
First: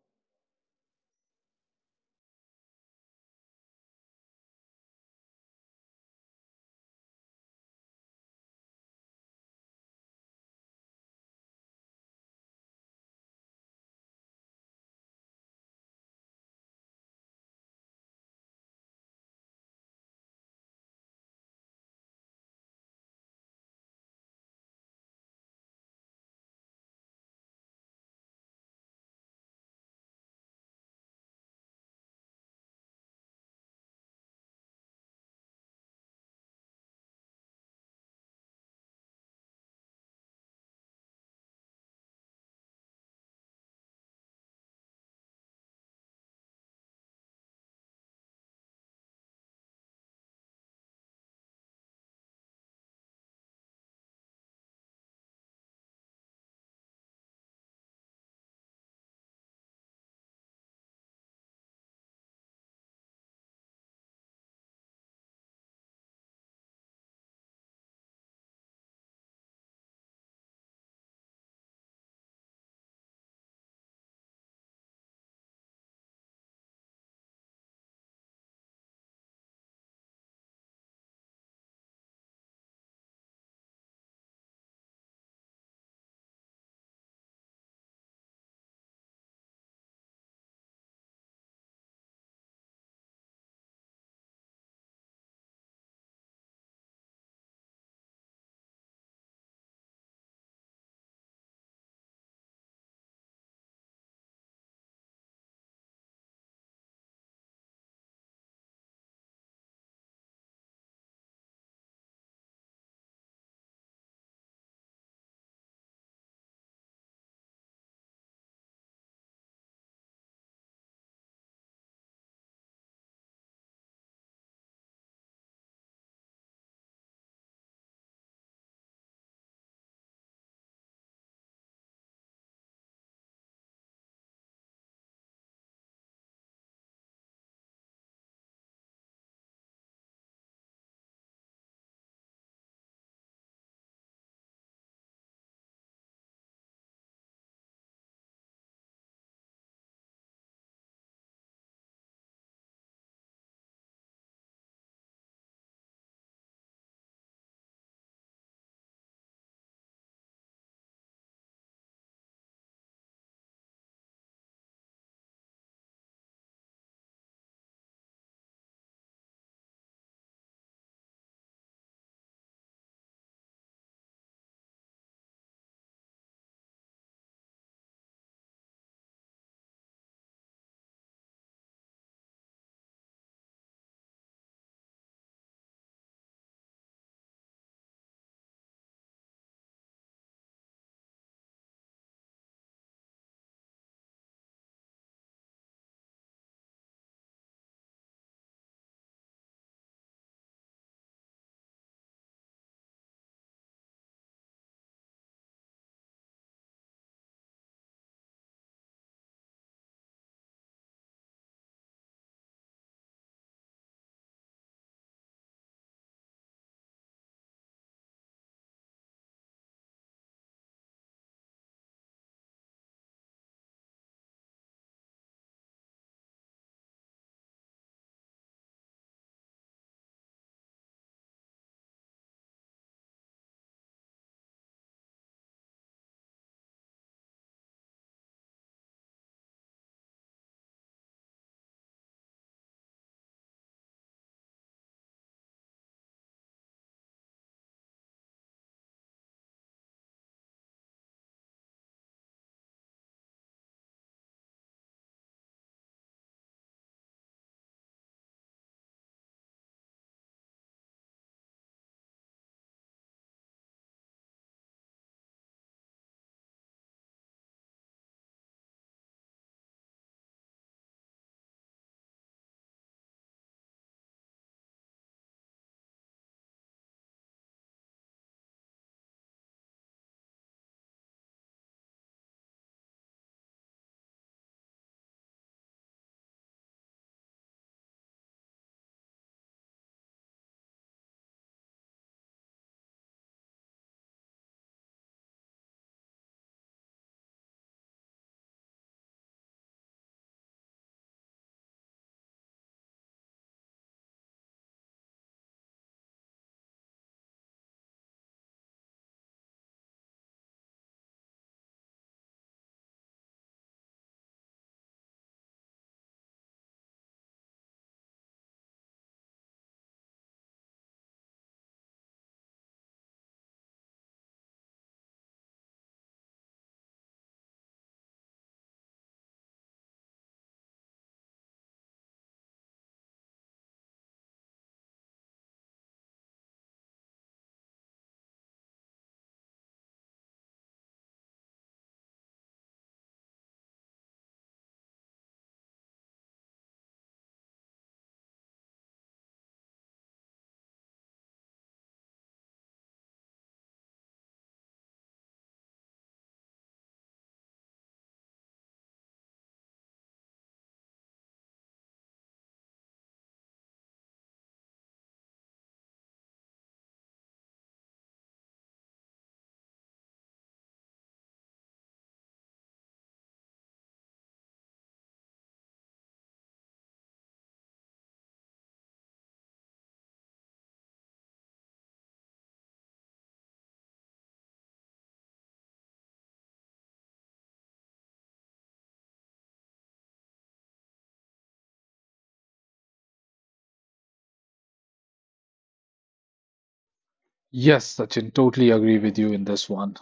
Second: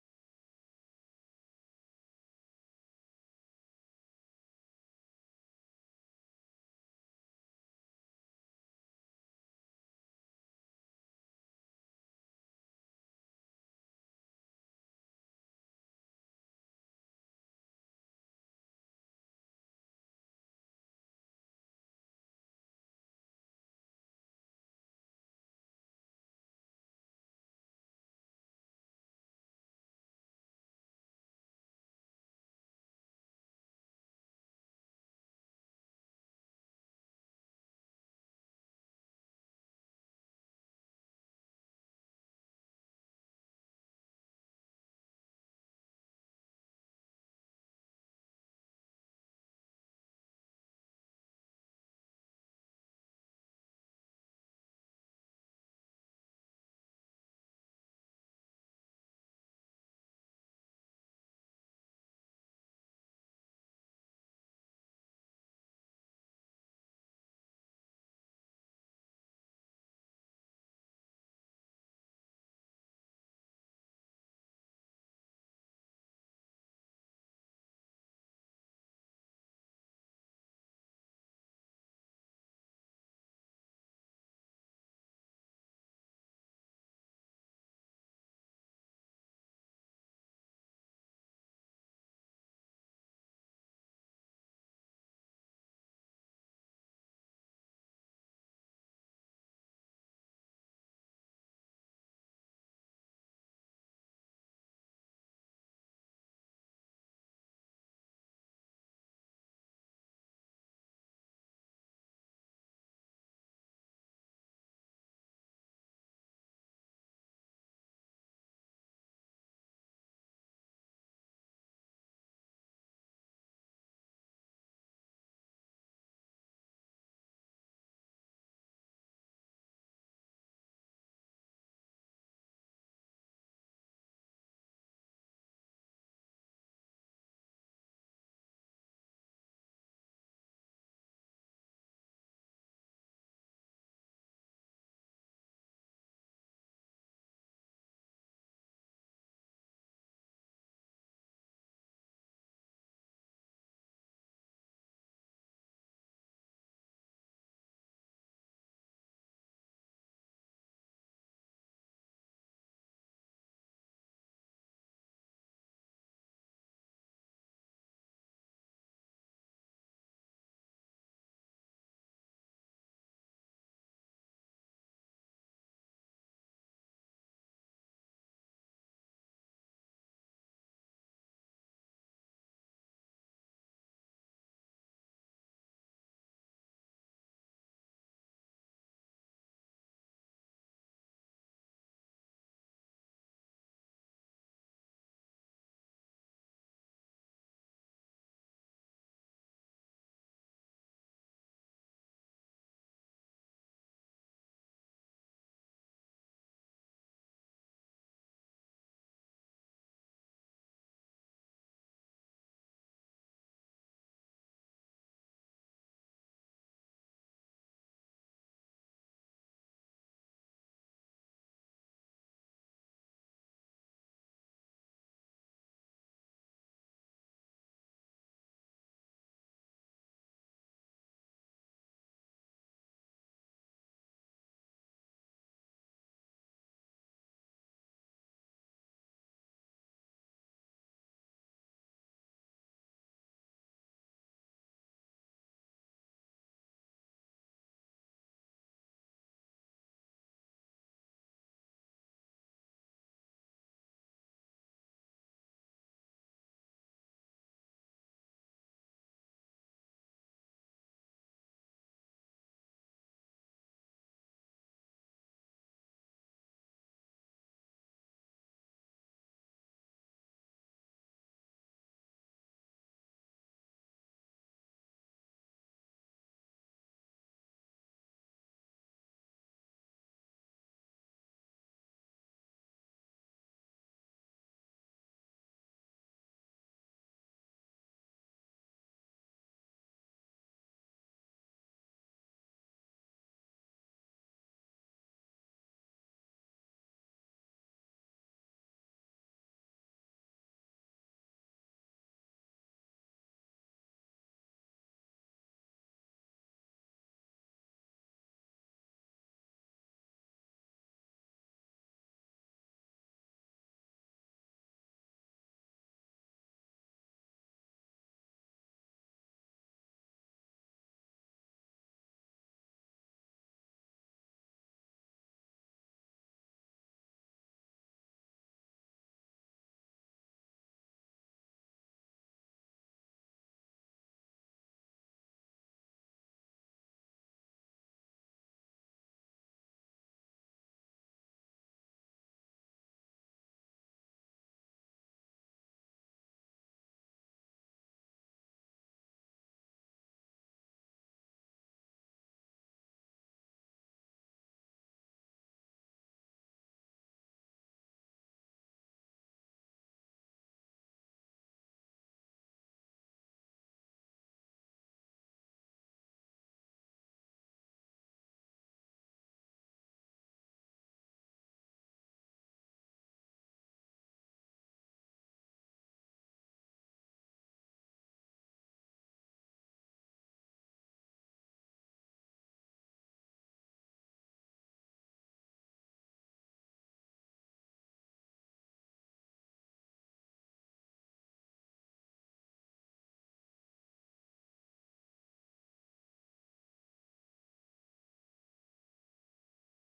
S1: Yes, Sachin, totally agree with you in this one.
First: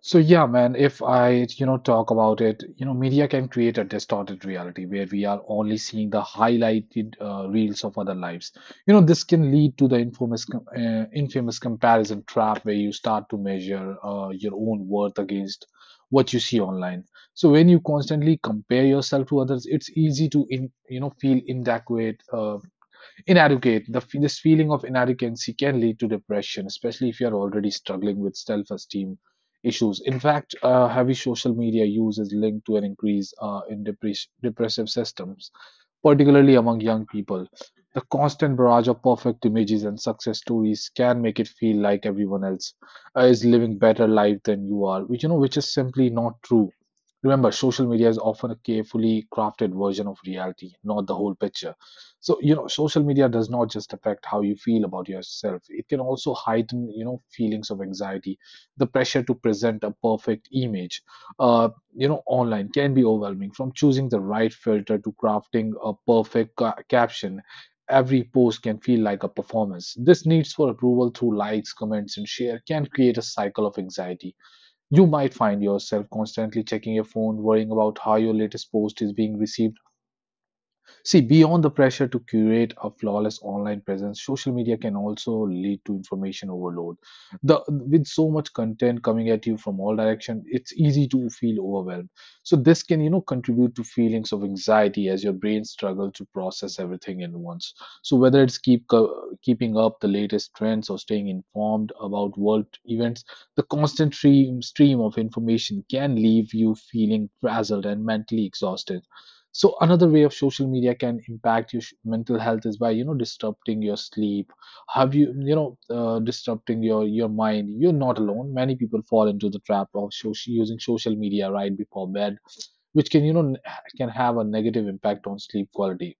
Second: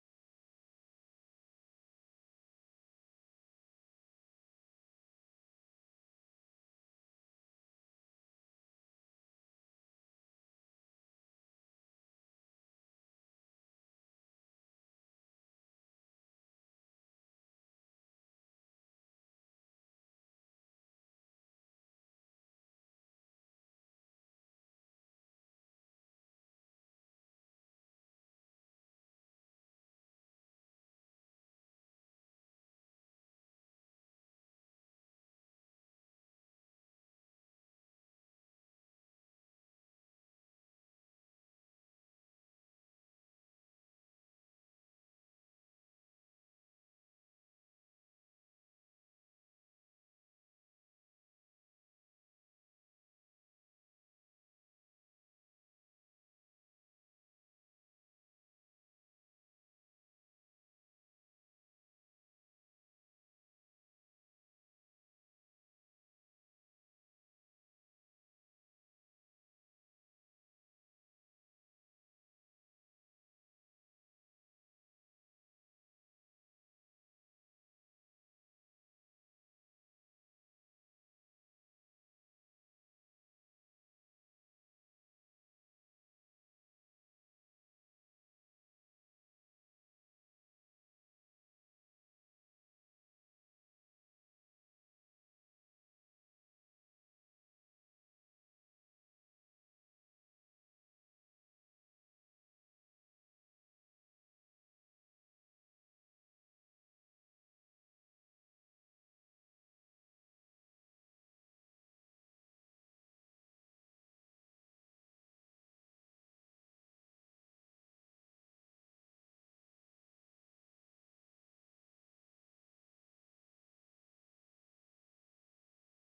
S1: So yeah, man, if I, you know, talk about it, you know, media can create a distorted reality where we are only seeing the highlighted reels of other lives. You know, this can lead to the infamous comparison trap where you start to measure your own worth against what you see online. So when you constantly compare yourself to others, it's easy to, you know, feel inadequate, inadequate the this feeling of inadequacy can lead to depression, especially if you are already struggling with self-esteem issues. In fact, heavy social media use is linked to an increase in depressive systems, particularly among young people. The constant barrage of perfect images and success stories can make it feel like everyone else is living better life than you are, which you know which is simply not true. Remember, social media is often a carefully crafted version of reality, not the whole picture. So you know social media does not just affect how you feel about yourself, it can also heighten you know feelings of anxiety. The pressure to present a perfect image uh, you know online can be overwhelming. From choosing the right filter to crafting a perfect caption, every post can feel like a performance. This needs for approval through likes, comments and share can create a cycle of anxiety. You might find yourself constantly checking your phone, worrying about how your latest post is being received. See, beyond the pressure to curate a flawless online presence, social media can also lead to information overload. The With so much content coming at you from all direction, it's easy to feel overwhelmed. So this can, you know, contribute to feelings of anxiety as your brain struggles to process everything at once. So whether it's keeping up the latest trends or staying informed about world events, the constant stream of information can leave you feeling frazzled and mentally exhausted. So another way of social media can impact your mental health is by you know disrupting your sleep. Have you you know Disrupting your mind, you're not alone. Many people fall into the trap of using social media right before bed, which can you know can have a negative impact on sleep quality.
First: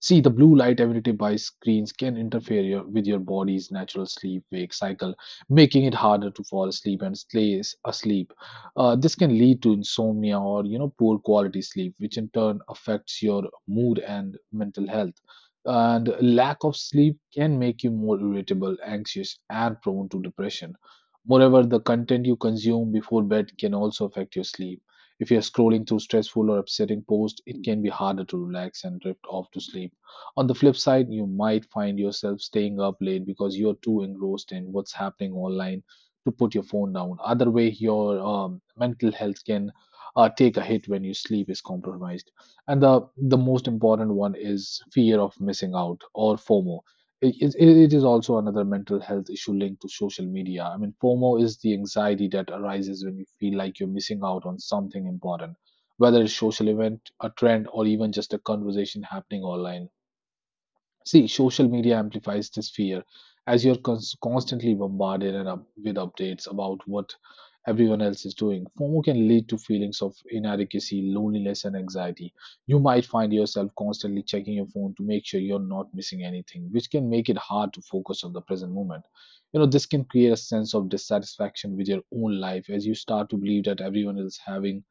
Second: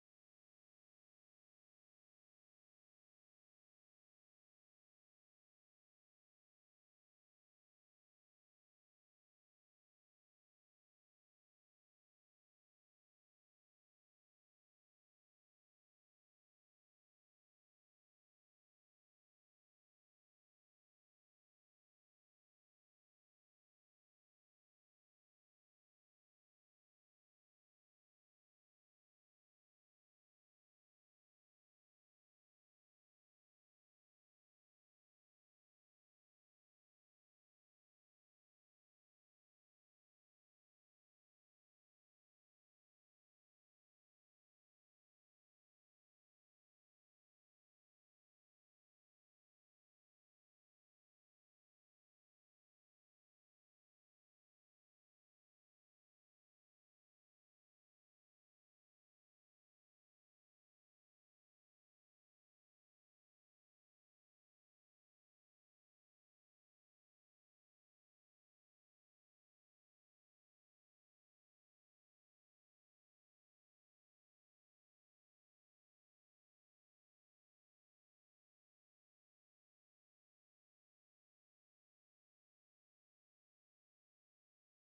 S1: See, the blue light emitted by screens can interfere with your body's natural sleep-wake cycle, making it harder to fall asleep and stay asleep. This can lead to insomnia or you know poor quality sleep, which in turn affects your mood and mental health. And lack of sleep can make you more irritable, anxious, and prone to depression. Moreover, the content you consume before bed can also affect your sleep. If you're scrolling through stressful or upsetting posts, it can be harder to relax and drift off to sleep. On the flip side, you might find yourself staying up late because you're too engrossed in what's happening online to put your phone down. Other way, your mental health can take a hit when your sleep is compromised. And the most important one is fear of missing out, or FOMO. It is also another mental health issue linked to social media. I mean, FOMO is the anxiety that arises when you feel like you're missing out on something important, whether it's social event, a trend, or even just a conversation happening online. See, social media amplifies this fear as you're constantly bombarded and with updates about what everyone else is doing. FOMO can lead to feelings of inadequacy, loneliness, and anxiety. You might find yourself constantly checking your phone to make sure you're not missing anything, which can make it hard to focus on the present moment. You know, this can create a sense of dissatisfaction with your own life as you start to believe that everyone is having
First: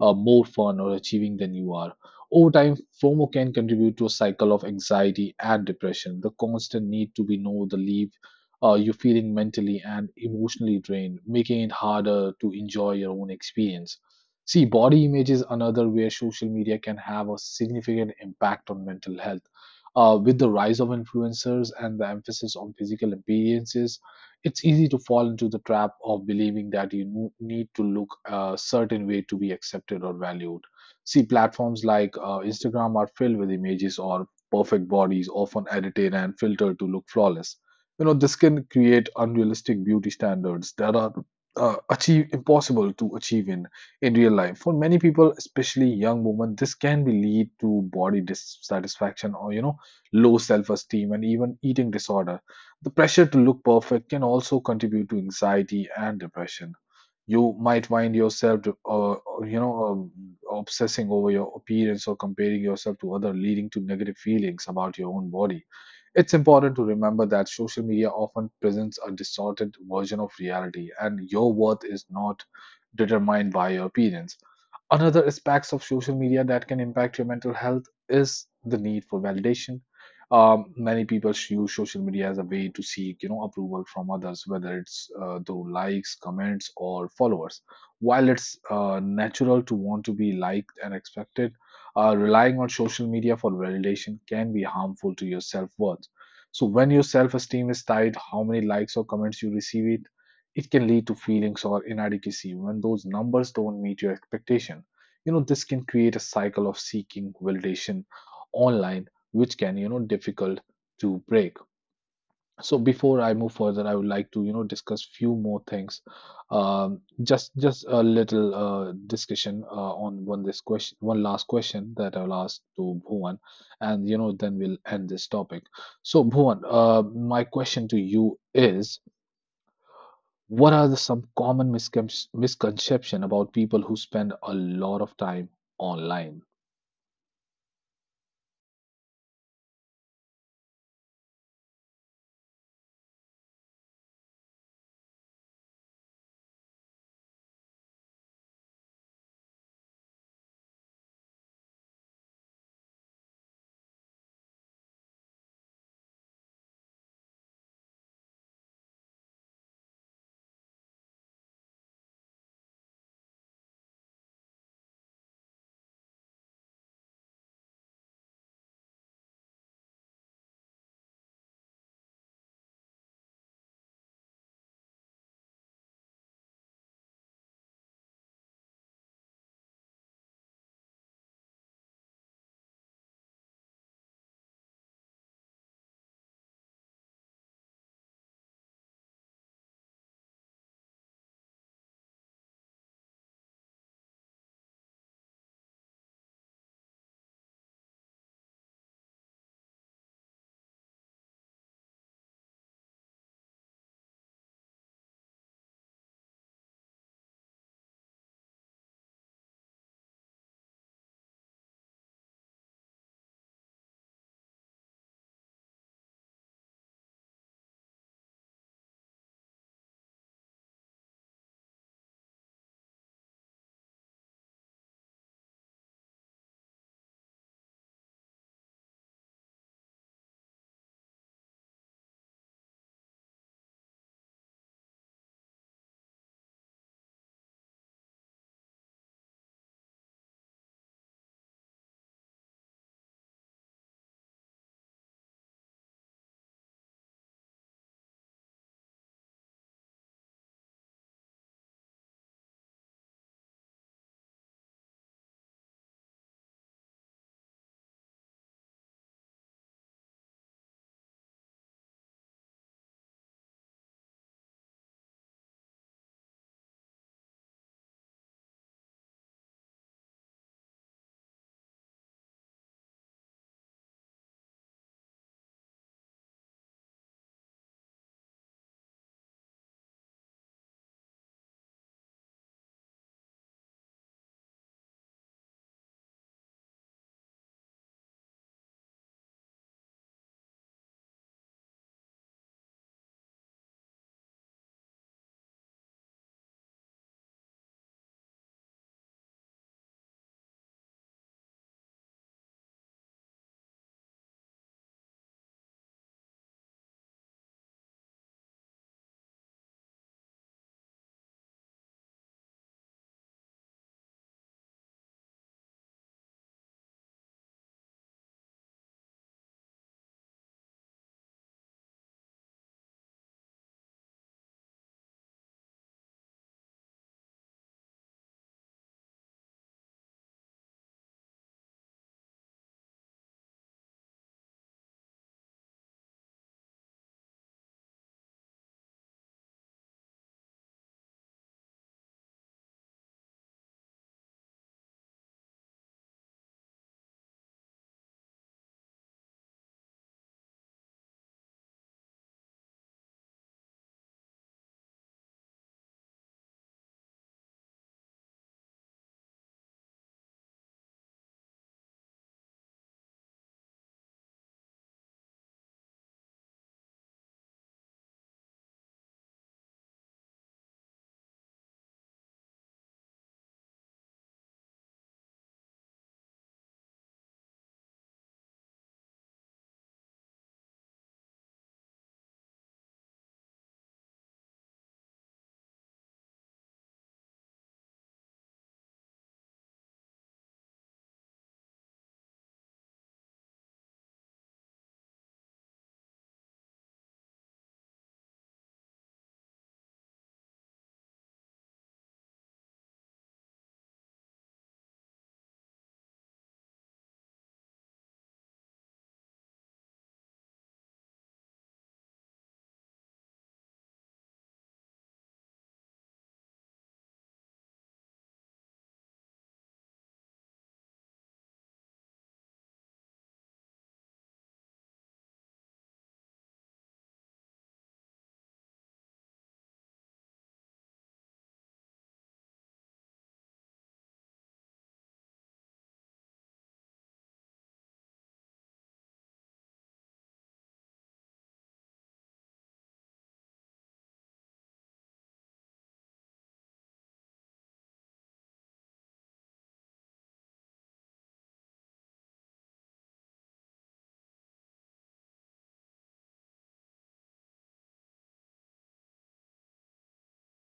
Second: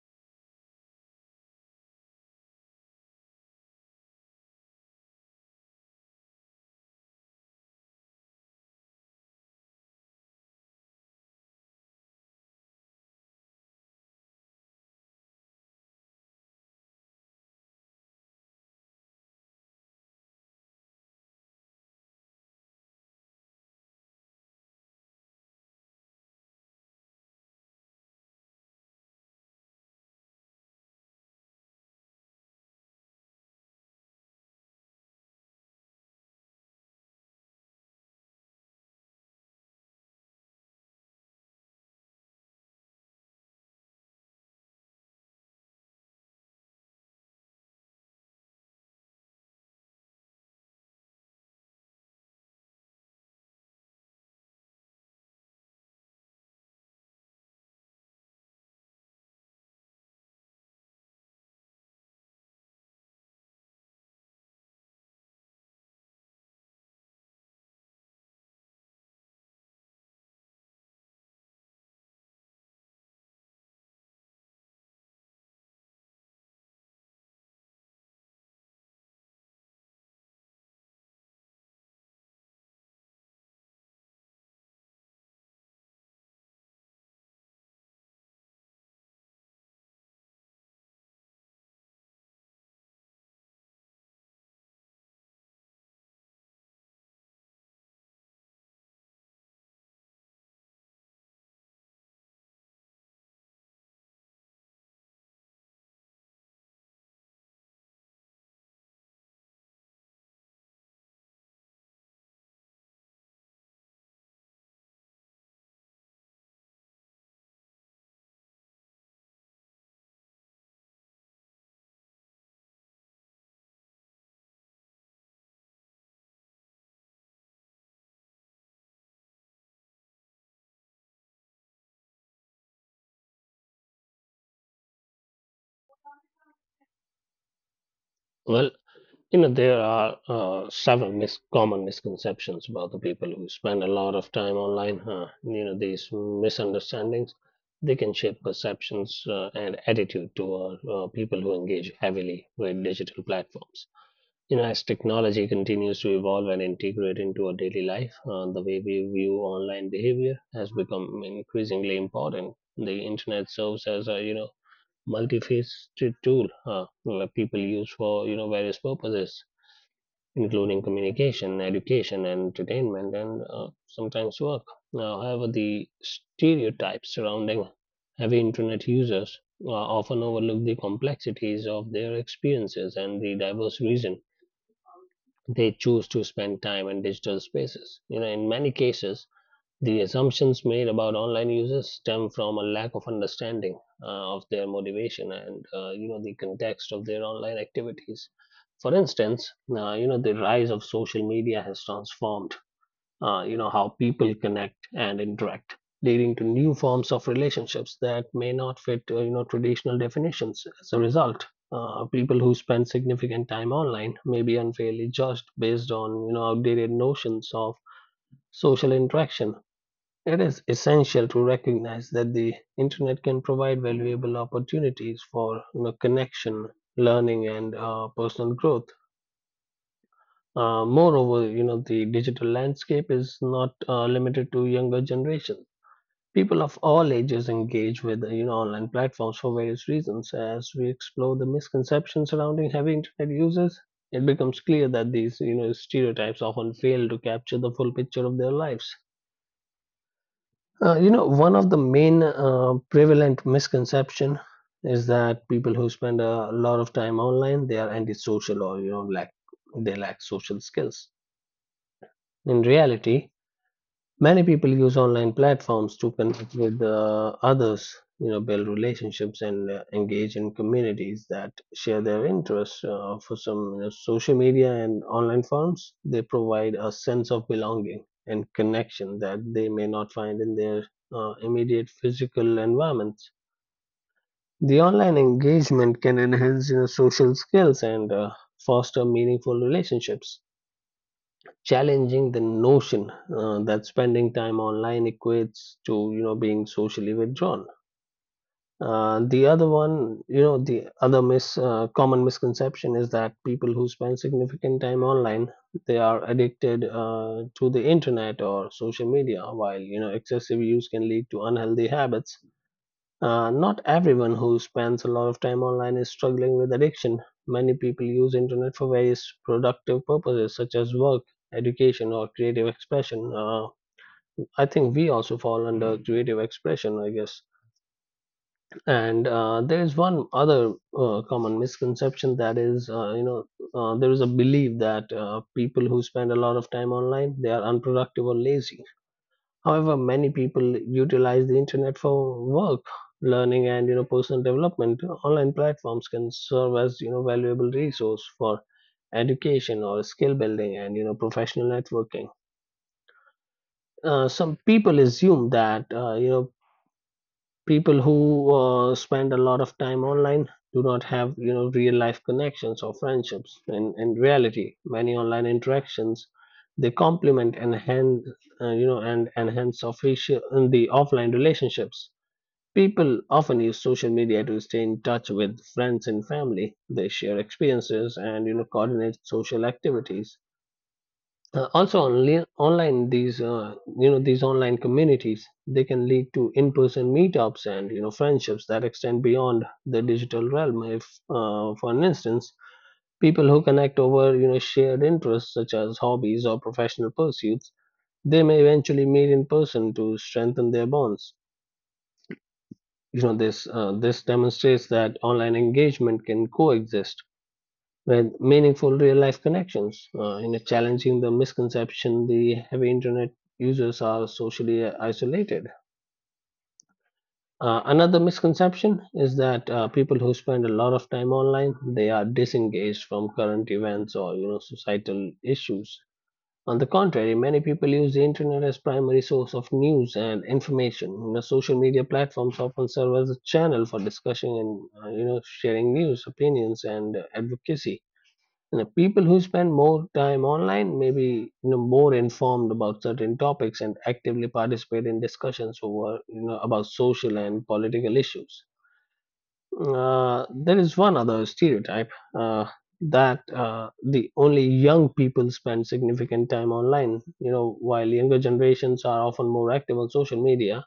S1: more fun, or achieving than you are. Over time, FOMO can contribute to a cycle of anxiety and depression. The constant need to be know the leave you feeling mentally and emotionally drained, making it harder to enjoy your own experience. See, body image is another where social media can have a significant impact on mental health. With the rise of influencers and the emphasis on physical appearances, it's easy to fall into the trap of believing that you need to look a certain way to be accepted or valued. See, platforms like Instagram are filled with images or perfect bodies, often edited and filtered to look flawless. You know, this can create unrealistic beauty standards that are achieve impossible to achieve in real life. For many people, especially young women, this can be lead to body dissatisfaction or you know low self esteem and even eating disorder. The pressure to look perfect can also contribute to anxiety and depression. You might find yourself, you know, um, obsessing over your appearance or comparing yourself to other, leading to negative feelings about your own body. It's important to remember that social media often presents a distorted version of reality, and your worth is not determined by your appearance. Another aspects of social media that can impact your mental health is the need for validation. Many people use social media as a way to seek, you know, approval from others, whether it's through likes, comments, or followers. While it's natural to want to be liked and expected, relying on social media for validation can be harmful to your self worth. So when your self-esteem is tied how many likes or comments you receive it, it can lead to feelings or inadequacy when those numbers don't meet your expectation. You know, this can create a cycle of seeking validation online, which can, you know, difficult to break. So before I move further, I would like to, you know, discuss few more things. Just a little discussion on one this question, one last question that I'll ask to Bhuvan, and you know, then we'll end this topic. So Bhuvan, my question to you is, what are the, some common misconception about people who spend a lot of time online?
S2: Well, you know, there are several common misconceptions about the people who spend a lot of time online. Huh? You know, these misunderstandings, they can shape perceptions and attitude toward people who engage heavily with digital platforms. You know, as technology continues to evolve and integrate into our daily life, the way we view online behavior has become increasingly important. The internet serves as a, you know, multifaceted tool that people use for, you know, various purposes, including communication, education, entertainment, and sometimes work. Now, however, the stereotypes surrounding heavy internet users often overlook the complexities of their experiences and the diverse reason they choose to spend time in digital spaces. You know, in many cases, the assumptions made about online users stem from a lack of understanding of their motivation and, you know, the context of their online activities. For instance, you know, the rise of social media has transformed, you know, how people connect and interact, leading to new forms of relationships that may not fit, you know, traditional definitions. As a result, people who spend significant time online may be unfairly judged based on, you know, outdated notions of social interaction. It is essential to recognize that the internet can provide valuable opportunities for, you know, connection, learning, and personal growth. Moreover, you know, the digital landscape is not limited to younger generations. People of all ages engage with, you know, online platforms for various reasons. As we explore the misconceptions surrounding heavy internet users, it becomes clear that these, you know, stereotypes often fail to capture the full picture of their lives. You know, one of the main prevalent misconception is that people who spend a lot of time online, they are antisocial, or, you know, lack they lack social skills. In reality, many people use online platforms to connect with others, you know, build relationships and engage in communities that share their interests. For some, you know, social media and online forums, they provide a sense of belonging and connection that they may not find in their immediate physical environments. The online engagement can enhance, you know, social skills and foster meaningful relationships, challenging the notion that spending time online equates to, you know, being socially withdrawn. The other one, you know, the other mis common misconception is that people who spend significant time online, they are addicted to the internet or social media. While, you know, excessive use can lead to unhealthy habits, not everyone who spends a lot of time online is struggling with addiction. Many people use internet for various productive purposes, such as work, education, or creative expression. I think we also fall under creative expression, I guess. And there is one other common misconception, that is, there is a belief that people who spend a lot of time online, they are unproductive or lazy. However, many people utilize the internet for work, learning, and, you know, personal development. Online platforms can serve as, you know, valuable resource for education or skill building and, you know, professional networking. Some people assume that, you know, people who spend a lot of time online do not have, you know, real life connections or friendships. In reality, many online interactions, they complement and enhance, and enhance official in the offline relationships. People often use social media to stay in touch with friends and family. They share experiences and, you know, coordinate social activities. Also, online, these, these online communities, they can lead to in-person meetups and, you know, friendships that extend beyond the digital realm. If, for an instance, people who connect over, you know, shared interests such as hobbies or professional pursuits, they may eventually meet in person to strengthen their bonds. This demonstrates that online engagement can coexist with meaningful real life connections, you know, challenging the misconception the heavy internet users are socially isolated. Another misconception is that people who spend a lot of time online, they are disengaged from current events or, you know, societal issues. On the contrary, many people use the internet as primary source of news and information. You know, social media platforms often serve as a channel for discussion and, you know, sharing news, opinions, and advocacy. You know, people who spend more time online may be, you know, more informed about certain topics and actively participate in discussions over, you know, about social and political issues. There is one other stereotype, uh, that the only young people spend significant time online. You know, while younger generations are often more active on social media,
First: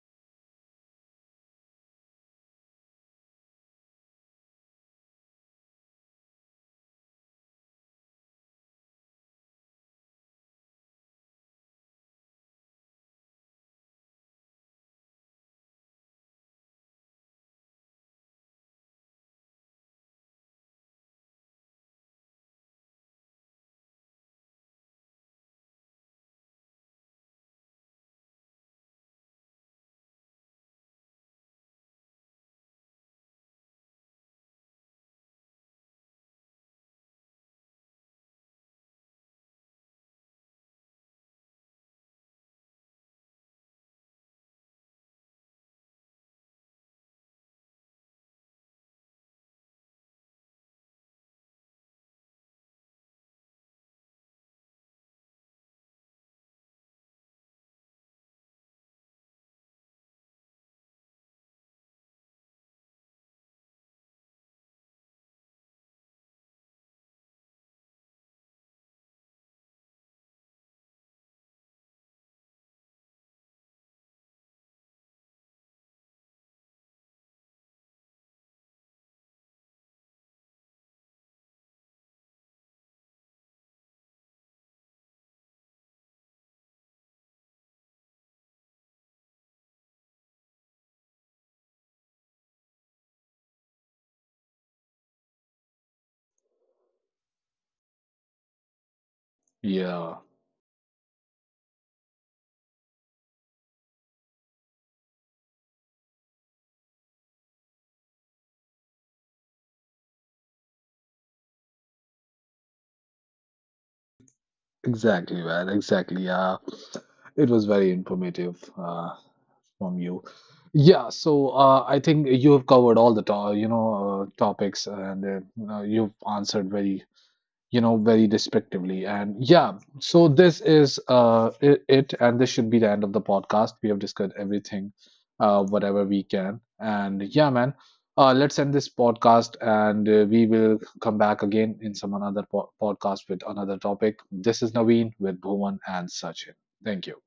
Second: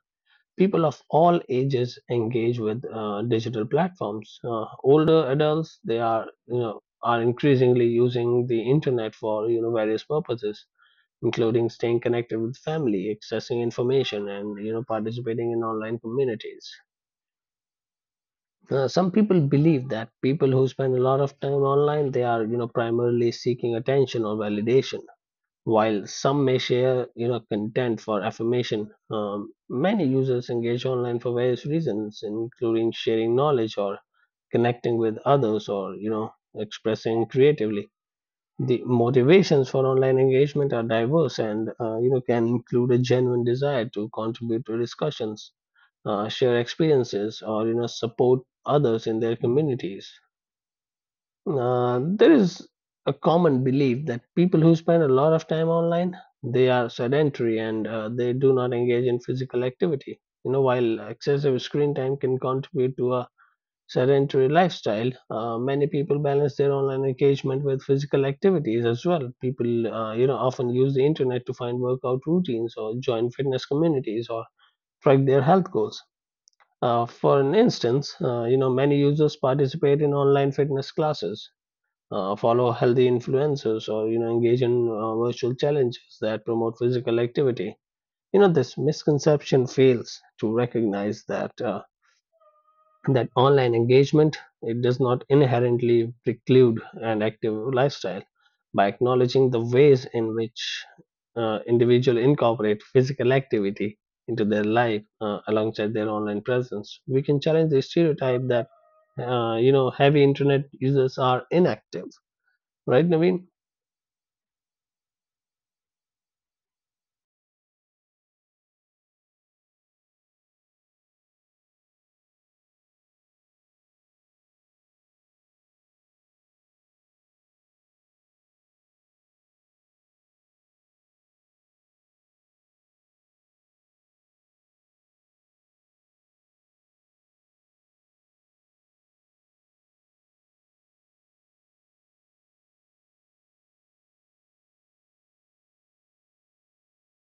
S2: people of all ages engage with digital platforms. Older adults, they are, you know, are increasingly using the internet for, you know, various purposes, including staying connected with family, accessing information, and, you know, participating in online communities. Some people believe that people who spend a lot of time online, they are, you know, primarily seeking attention or validation. While some may share, you know, content for affirmation, many users engage online for various reasons, including sharing knowledge, or connecting with others, or, you know, expressing creatively. The motivations for online engagement are diverse and, you know, can include a genuine desire to contribute to discussions, share experiences, or, you know, support others in their communities. There is a common belief that people who spend a lot of time online, they are sedentary and, they do not engage in physical activity. You know, while excessive screen time can contribute to a sedentary lifestyle, many people balance their online engagement with physical activities as well. People, you know, often use the internet to find workout routines, or join fitness communities, or track their health goals. For an instance, you know, many users participate in online fitness classes, follow healthy influencers, or, you know, engage in virtual challenges that promote physical activity. You know, this misconception fails to recognize that online engagement, it does not inherently preclude an active lifestyle. By acknowledging the ways
S1: Yeah.
S2: in which individuals incorporate physical activity into their life, alongside their online presence, we can challenge the stereotype that, you know, heavy internet users are inactive. Right, Naveen?
S1: Exactly, man. Exactly. Yeah, it was very informative from you. Yeah, so I think you have covered all the to you know topics, and you know, you've answered very you know, very despectively. And yeah, so this is and this should be the end of the podcast. We have discussed everything, whatever we can. And yeah, man, let's end this podcast and we will come back again in some another podcast with another topic. This is Naveen with Bhuvan and Sachin. Thank you.